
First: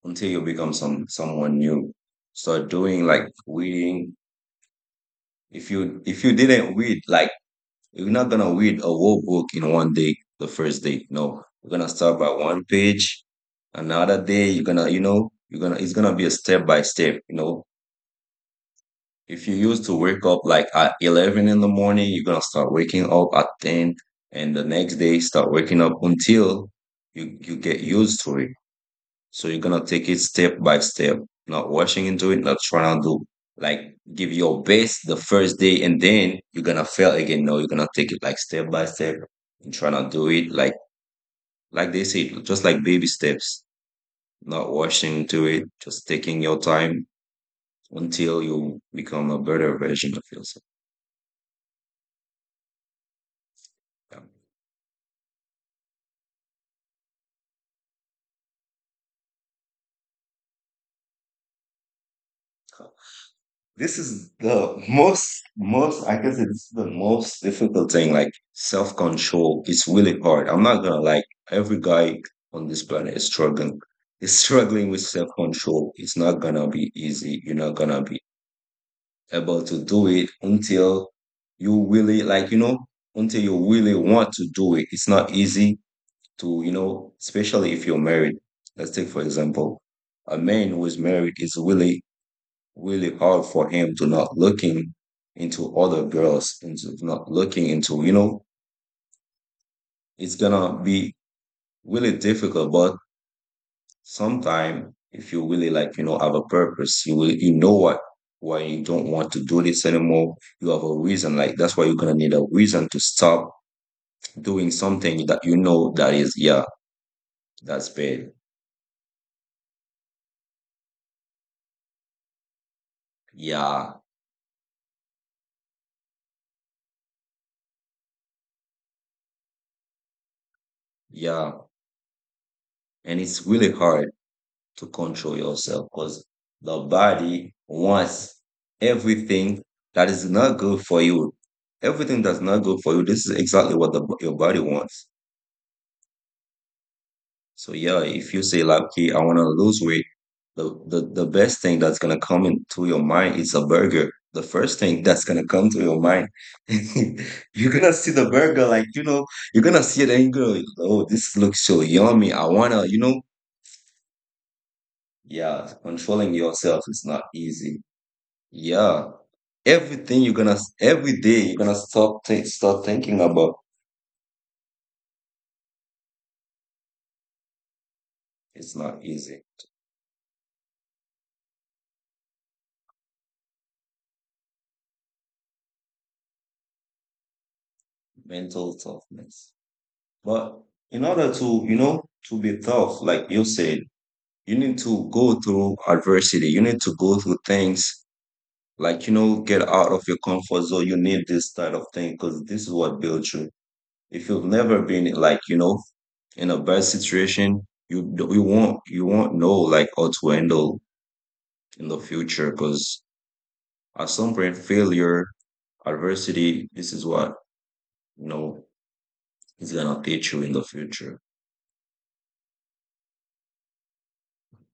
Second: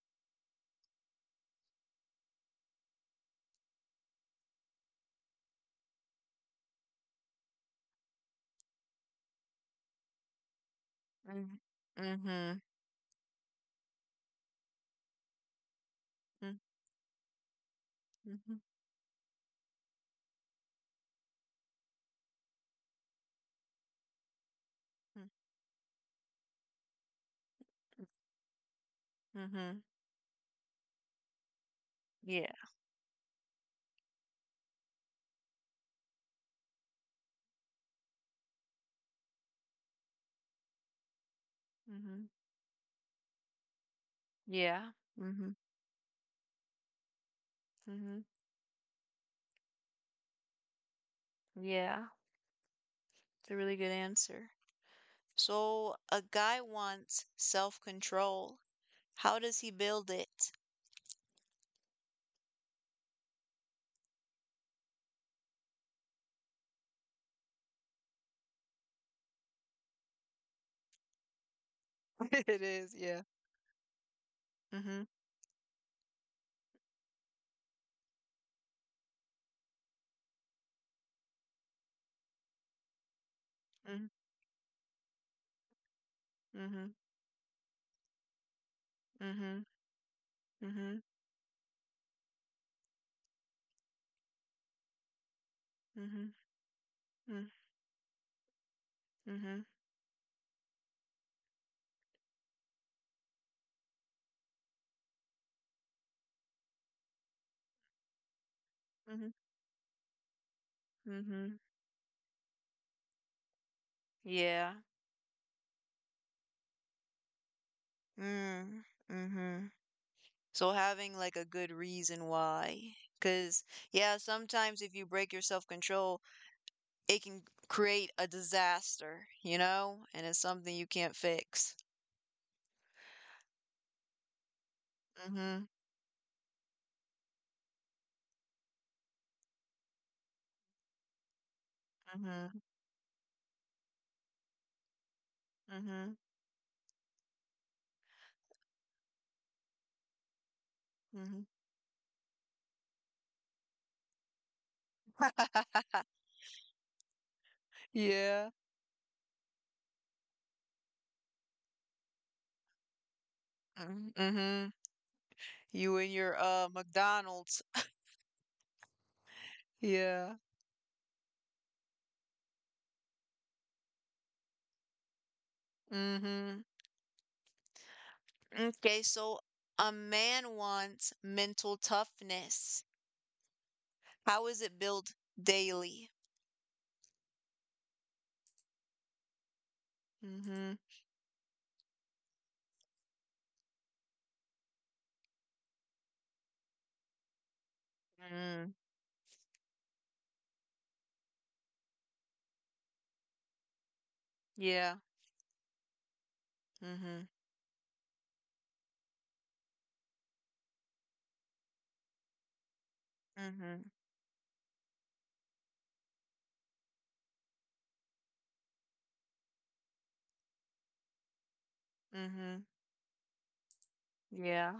Speaker 2: until you become someone new. Start doing like reading. If you didn't read like, you're not gonna read a whole book in one day, the first day.
Speaker 1: mhm,
Speaker 2: No, you're gonna start by
Speaker 1: mhm,
Speaker 2: one page. Another day, you're gonna, you know, you're gonna. It's gonna be a
Speaker 1: mhm,
Speaker 2: step by step. You know,
Speaker 1: mhm,
Speaker 2: if you used to wake up like at 11 in the morning, you're gonna start waking up at ten, and the next day
Speaker 1: mhm,
Speaker 2: start waking up until you get used to it. So you're
Speaker 1: mhm.
Speaker 2: gonna take it step by step, not rushing into it,
Speaker 1: Yeah.
Speaker 2: not trying to do like give your best the first day and then you're gonna fail again. No, you're gonna take it like step by step and try to do it like they
Speaker 1: Mhm,
Speaker 2: said, just like baby steps, not
Speaker 1: yeah.
Speaker 2: rushing into
Speaker 1: Mhm,
Speaker 2: it, just taking your time
Speaker 1: mhm,
Speaker 2: until you become a better version of yourself.
Speaker 1: yeah. It's a really good
Speaker 2: Yeah.
Speaker 1: answer. So a guy wants self-control. How does he build it?
Speaker 2: This is the most, most, I guess it's the most difficult thing, like self control. It's really hard. I'm not gonna like every guy
Speaker 1: It
Speaker 2: on this
Speaker 1: is,
Speaker 2: planet
Speaker 1: yeah.
Speaker 2: is struggling. Is struggling with
Speaker 1: Mm-hmm.
Speaker 2: self control. It's not gonna be easy. You're not gonna be able to do it until you really like, you know, until you really
Speaker 1: Mm-hmm.
Speaker 2: want to do it. It's not easy to, you
Speaker 1: Mm-hmm,
Speaker 2: know, especially if you're married. Let's take for
Speaker 1: mhm,
Speaker 2: example, a man who is
Speaker 1: mhm,
Speaker 2: married is really really hard for him to not looking into other
Speaker 1: mhm,
Speaker 2: girls, into not
Speaker 1: mm,
Speaker 2: looking into, you know,
Speaker 1: mhm,
Speaker 2: it's gonna be really difficult, but sometime if you really like, you know, have a purpose, you will, you know what, why you don't want
Speaker 1: mhm,
Speaker 2: to do this anymore, you have a reason, like
Speaker 1: mhm.
Speaker 2: that's why you're gonna need a reason to stop doing
Speaker 1: Yeah.
Speaker 2: something that you know that is, yeah, that's bad.
Speaker 1: Mm, mhm. So having like a good reason why, cause
Speaker 2: Yeah,
Speaker 1: yeah, sometimes if you break your self-control, it can create a disaster, you know? And it's something you can't
Speaker 2: yeah,
Speaker 1: fix.
Speaker 2: and it's really hard to control
Speaker 1: Mhm,
Speaker 2: yourself because the body wants everything that is not good for you. Everything that's not
Speaker 1: mhm,
Speaker 2: good for you, this is exactly what your body wants.
Speaker 1: mhm,
Speaker 2: So yeah, if you say like, okay, I want to lose weight, the
Speaker 1: mhm.
Speaker 2: best thing that's gonna come into your mind is a burger. The first thing that's gonna come to your mind, you're gonna see the
Speaker 1: Yeah.
Speaker 2: burger, like, you know, you're gonna see it and you go, oh, this looks so yummy. I wanna, you know,
Speaker 1: Mm, mhm.
Speaker 2: yeah,
Speaker 1: You and your
Speaker 2: controlling yourself is not
Speaker 1: McDonald's.
Speaker 2: easy. Yeah,
Speaker 1: Yeah.
Speaker 2: everything you're gonna, every day you're gonna start thinking about.
Speaker 1: Mhm.
Speaker 2: It's
Speaker 1: Okay,
Speaker 2: not
Speaker 1: so
Speaker 2: easy.
Speaker 1: a man wants mental toughness. How is it built daily?
Speaker 2: Mental toughness.
Speaker 1: Mm-hmm.
Speaker 2: But in order to, you know, to be tough, like you said, you need to go through adversity. You need to go through things
Speaker 1: Mm,
Speaker 2: like, you know, get out of your comfort zone. You need this type of thing because this is what built you. If you've never
Speaker 1: yeah.
Speaker 2: been like, you know, in a bad
Speaker 1: Mm-hmm.
Speaker 2: situation, you won't, you won't know like how to handle in the future, because
Speaker 1: Mm-hmm.
Speaker 2: at some point failure, adversity, this is what, you know, is gonna teach you in the future.
Speaker 1: Mm-hmm. Yeah.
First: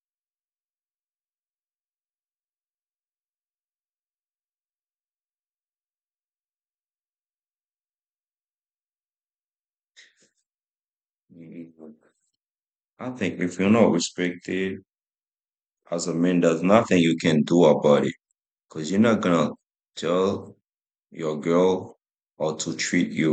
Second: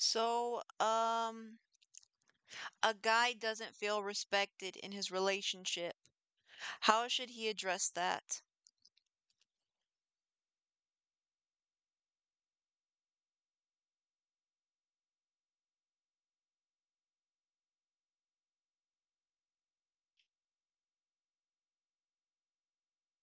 Speaker 1: So, a guy doesn't feel respected in his relationship. How should he address that?
Speaker 2: Mhm. I think if you're not respected as a man, there's nothing you can do about it, because you're not gonna tell your girl how to treat you.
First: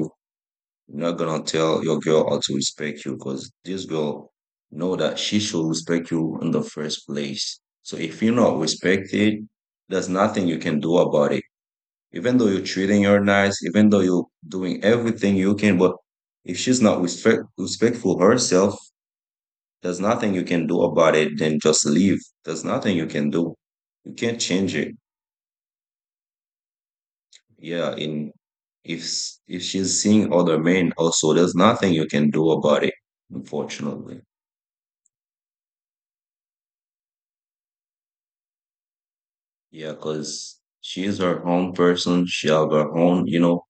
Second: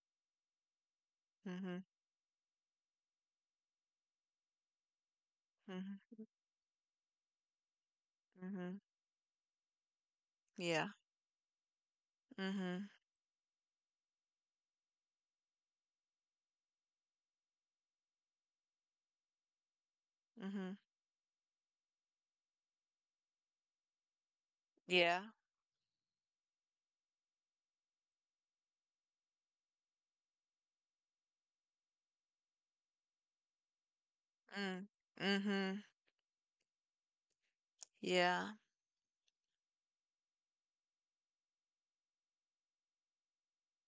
Speaker 2: You're not gonna
Speaker 1: Mm-hmm.
Speaker 2: tell your girl how to respect you, because this girl know that she should
Speaker 1: Mm-hmm.
Speaker 2: respect you in the first place. So if you're not
Speaker 1: Mm-hmm.
Speaker 2: respected, there's nothing you
Speaker 1: Yeah.
Speaker 2: can do about it, even though you're
Speaker 1: Mm-hmm.
Speaker 2: treating her nice, even though you're doing everything you can, but if she's not respectful herself, there's nothing
Speaker 1: Mm-hmm.
Speaker 2: you can do about it. Then just leave. There's nothing you can do. You can't change it.
Speaker 1: Yeah.
Speaker 2: Yeah, in if she's seeing other men also, there's nothing you can do about it. Unfortunately,
Speaker 1: Mm. Mm-hmm. Yeah.
Speaker 2: yeah, because she is her own person. She have her own, you know,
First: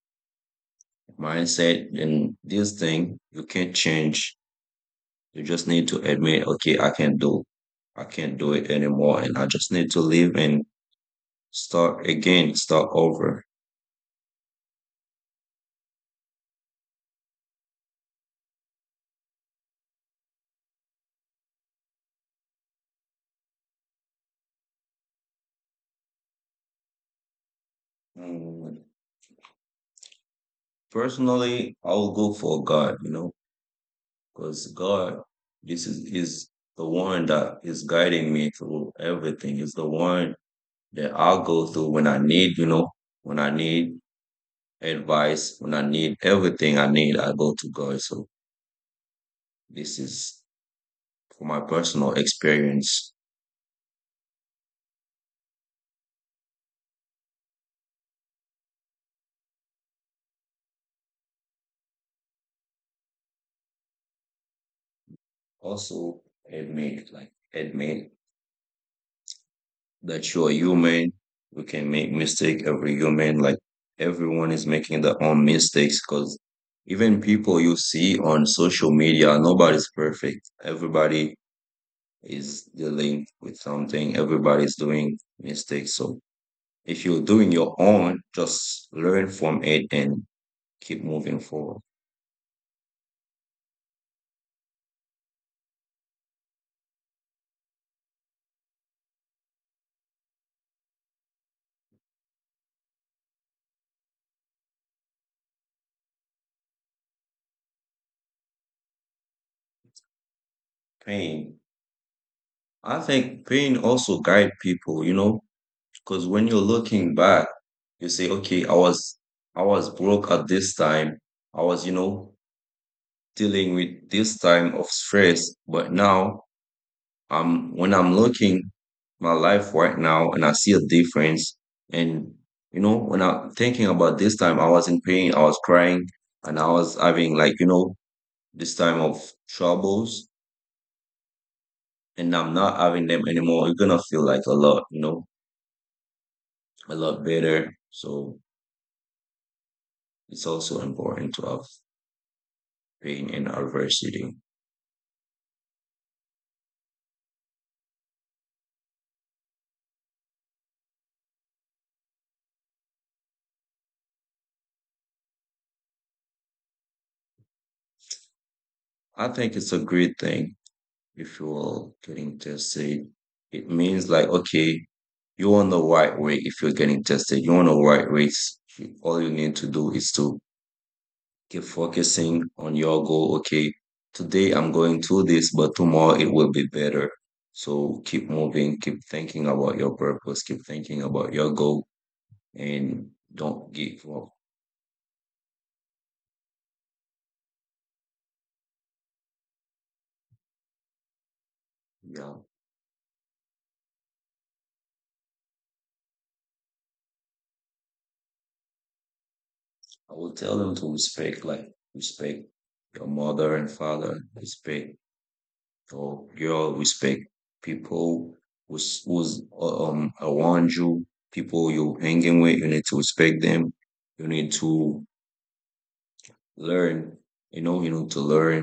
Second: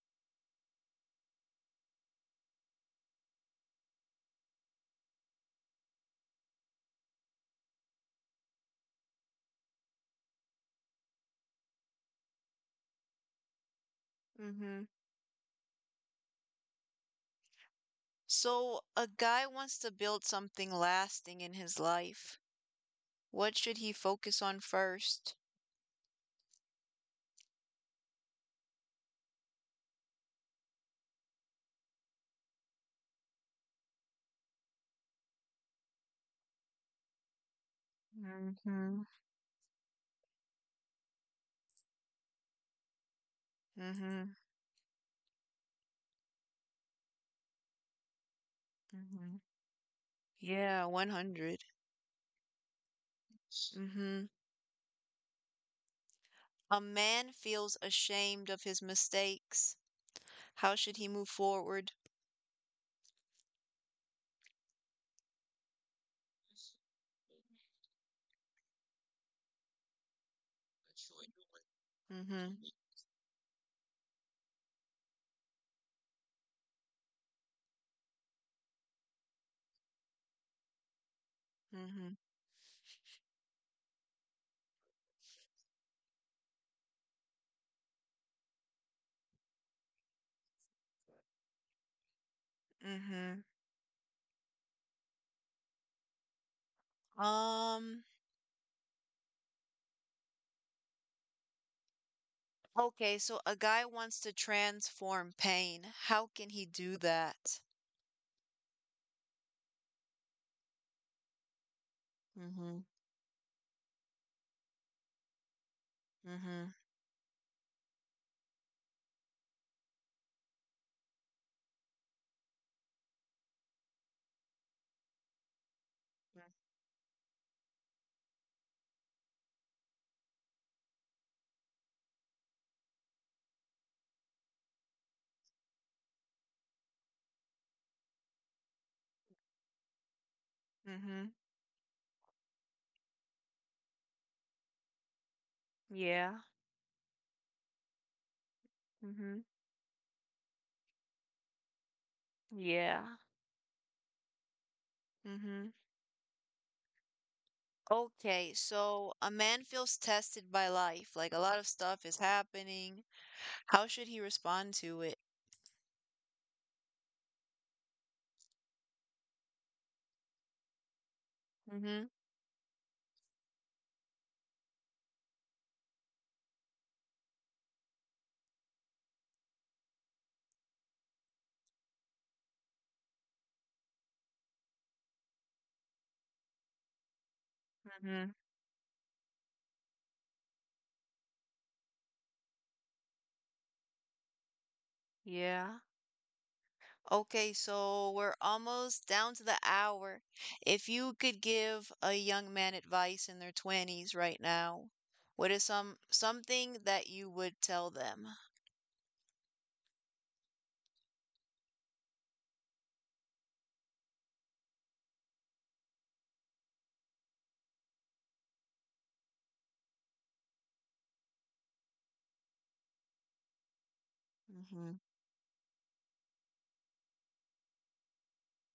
Speaker 2: mindset, and this thing you can't change. You just need to admit, okay, I can't do it anymore, and I just need to leave and start again, start over.
Speaker 1: Mm-hmm. So a guy wants to build something lasting in his life. What should he focus on first?
Speaker 2: Mm, personally, I'll go for God, you know, because God, this is the one that is guiding me through
Speaker 1: Mm-hmm.
Speaker 2: everything. Is the one that I'll go through when I need, you know, when I need
Speaker 1: Mm-hmm.
Speaker 2: advice, when I need everything I need, I go to God. So
Speaker 1: Mm-hmm.
Speaker 2: this is
Speaker 1: Yeah,
Speaker 2: for my
Speaker 1: 100.
Speaker 2: personal experience.
Speaker 1: Mm-hmm. A man feels ashamed of his mistakes. How should he move forward?
Speaker 2: Also admit, admit that you're human. We can make mistake.
Speaker 1: Mm-hmm.
Speaker 2: Every human, like everyone is making their own mistakes, because even people you see on social media, nobody's perfect. Everybody
Speaker 1: Mm-hmm.
Speaker 2: is dealing with something. Everybody's doing mistakes. So if you're doing your own, just learn from it and keep moving forward.
Speaker 1: Mm-hmm. Um, okay, so a guy wants to transform pain. How can he do that?
Speaker 2: Pain.
Speaker 1: Mm-hmm.
Speaker 2: I think pain also guide people, you know, because when you're looking back, you say, okay, I was broke at this time. I was, you know, dealing with this time of stress. But now
Speaker 1: Mm-hmm.
Speaker 2: I'm when I'm looking my life right now and I see a difference. And you know, when I'm thinking about this time, I was in pain, I was crying, and I was having like, you know, this time of troubles,
Speaker 1: Mm-hmm.
Speaker 2: and I'm not having them anymore. You're gonna feel like a lot, you know,
Speaker 1: Yeah.
Speaker 2: a lot better. So
Speaker 1: Mm-hmm.
Speaker 2: it's also important to have,
Speaker 1: Yeah.
Speaker 2: being in adversity.
Speaker 1: Mm-hmm. Okay, so a man feels tested by life, like a lot of stuff is happening. How should he respond to it?
Speaker 2: I think it's a great thing if you're
Speaker 1: Mm-hmm.
Speaker 2: getting tested. It means like, okay, you're on the right way if you're getting tested. You're on the right race. All you need to do is to keep focusing on your goal. Okay, today I'm going through this, but tomorrow it will be better. So keep
Speaker 1: Mm-hmm.
Speaker 2: moving, keep thinking about your purpose, keep thinking about your goal, and don't give up.
Speaker 1: Yeah. Okay, so we're almost down to the hour. If you could give a
Speaker 2: Yeah.
Speaker 1: young man advice in their 20s right now, what is something that you would tell them?
Speaker 2: I will tell them to respect your mother and father, respect your girl, respect people who's around you, people you're hanging with. You need to respect them. You need
Speaker 1: Mm-hmm.
Speaker 2: to learn. You know, you need to learn.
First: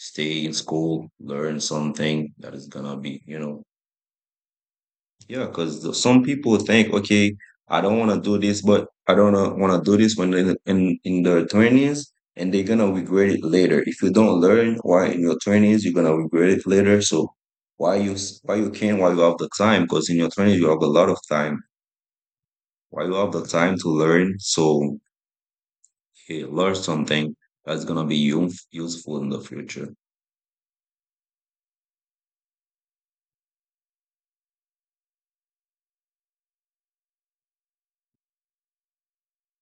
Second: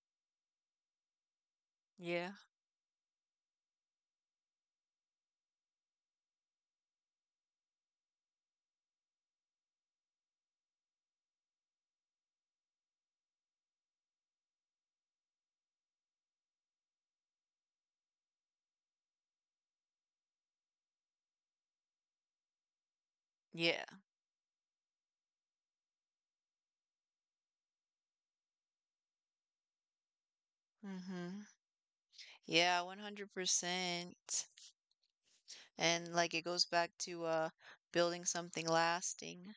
Speaker 2: Stay in school, learn
Speaker 1: Yeah.
Speaker 2: something that is gonna be, you know, yeah, because some people think, okay, I don't want to do this, but I don't want to do this when they're in their 20s, and they're going to regret it later. If you don't learn why in your 20s, you're going to regret it later. So why you can, why you have the time? Because in your 20s, you have a lot of time. Why you have the time to
Speaker 1: Yeah.
Speaker 2: learn? So eh, learn something that's going to be useful in the future.
Speaker 1: Mm-hmm. Yeah, 100%. And like it goes back to building something lasting.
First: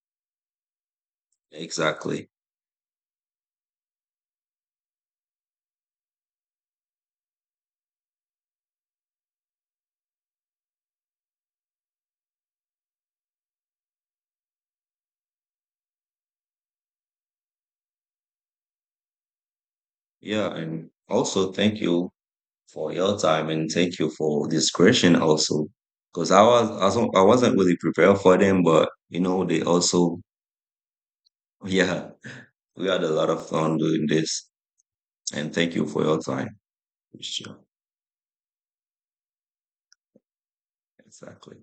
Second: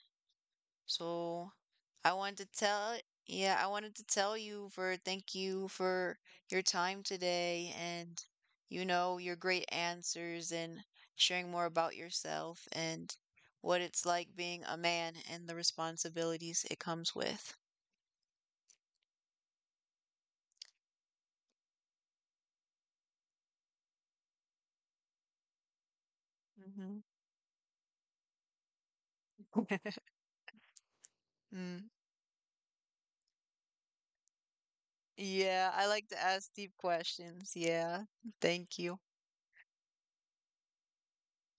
Speaker 1: So I
Speaker 2: Exactly.
Speaker 1: wanted to tell yeah, I wanted to tell you for thank you for your time today and you know your great answers and sharing more about yourself and what it's like being a man and the responsibilities it comes with.
Speaker 2: Yeah, and also thank you for your time and thank you for this question also, because I was
Speaker 1: Hmm.
Speaker 2: also, I wasn't really prepared for them, but you know they also,
Speaker 1: Mm.
Speaker 2: yeah, we had a lot of fun doing this and thank
Speaker 1: Yeah,
Speaker 2: you
Speaker 1: I
Speaker 2: for
Speaker 1: like
Speaker 2: your
Speaker 1: to ask
Speaker 2: time.
Speaker 1: deep questions.
Speaker 2: Sure,
Speaker 1: Yeah. Thank you.
Speaker 2: exactly.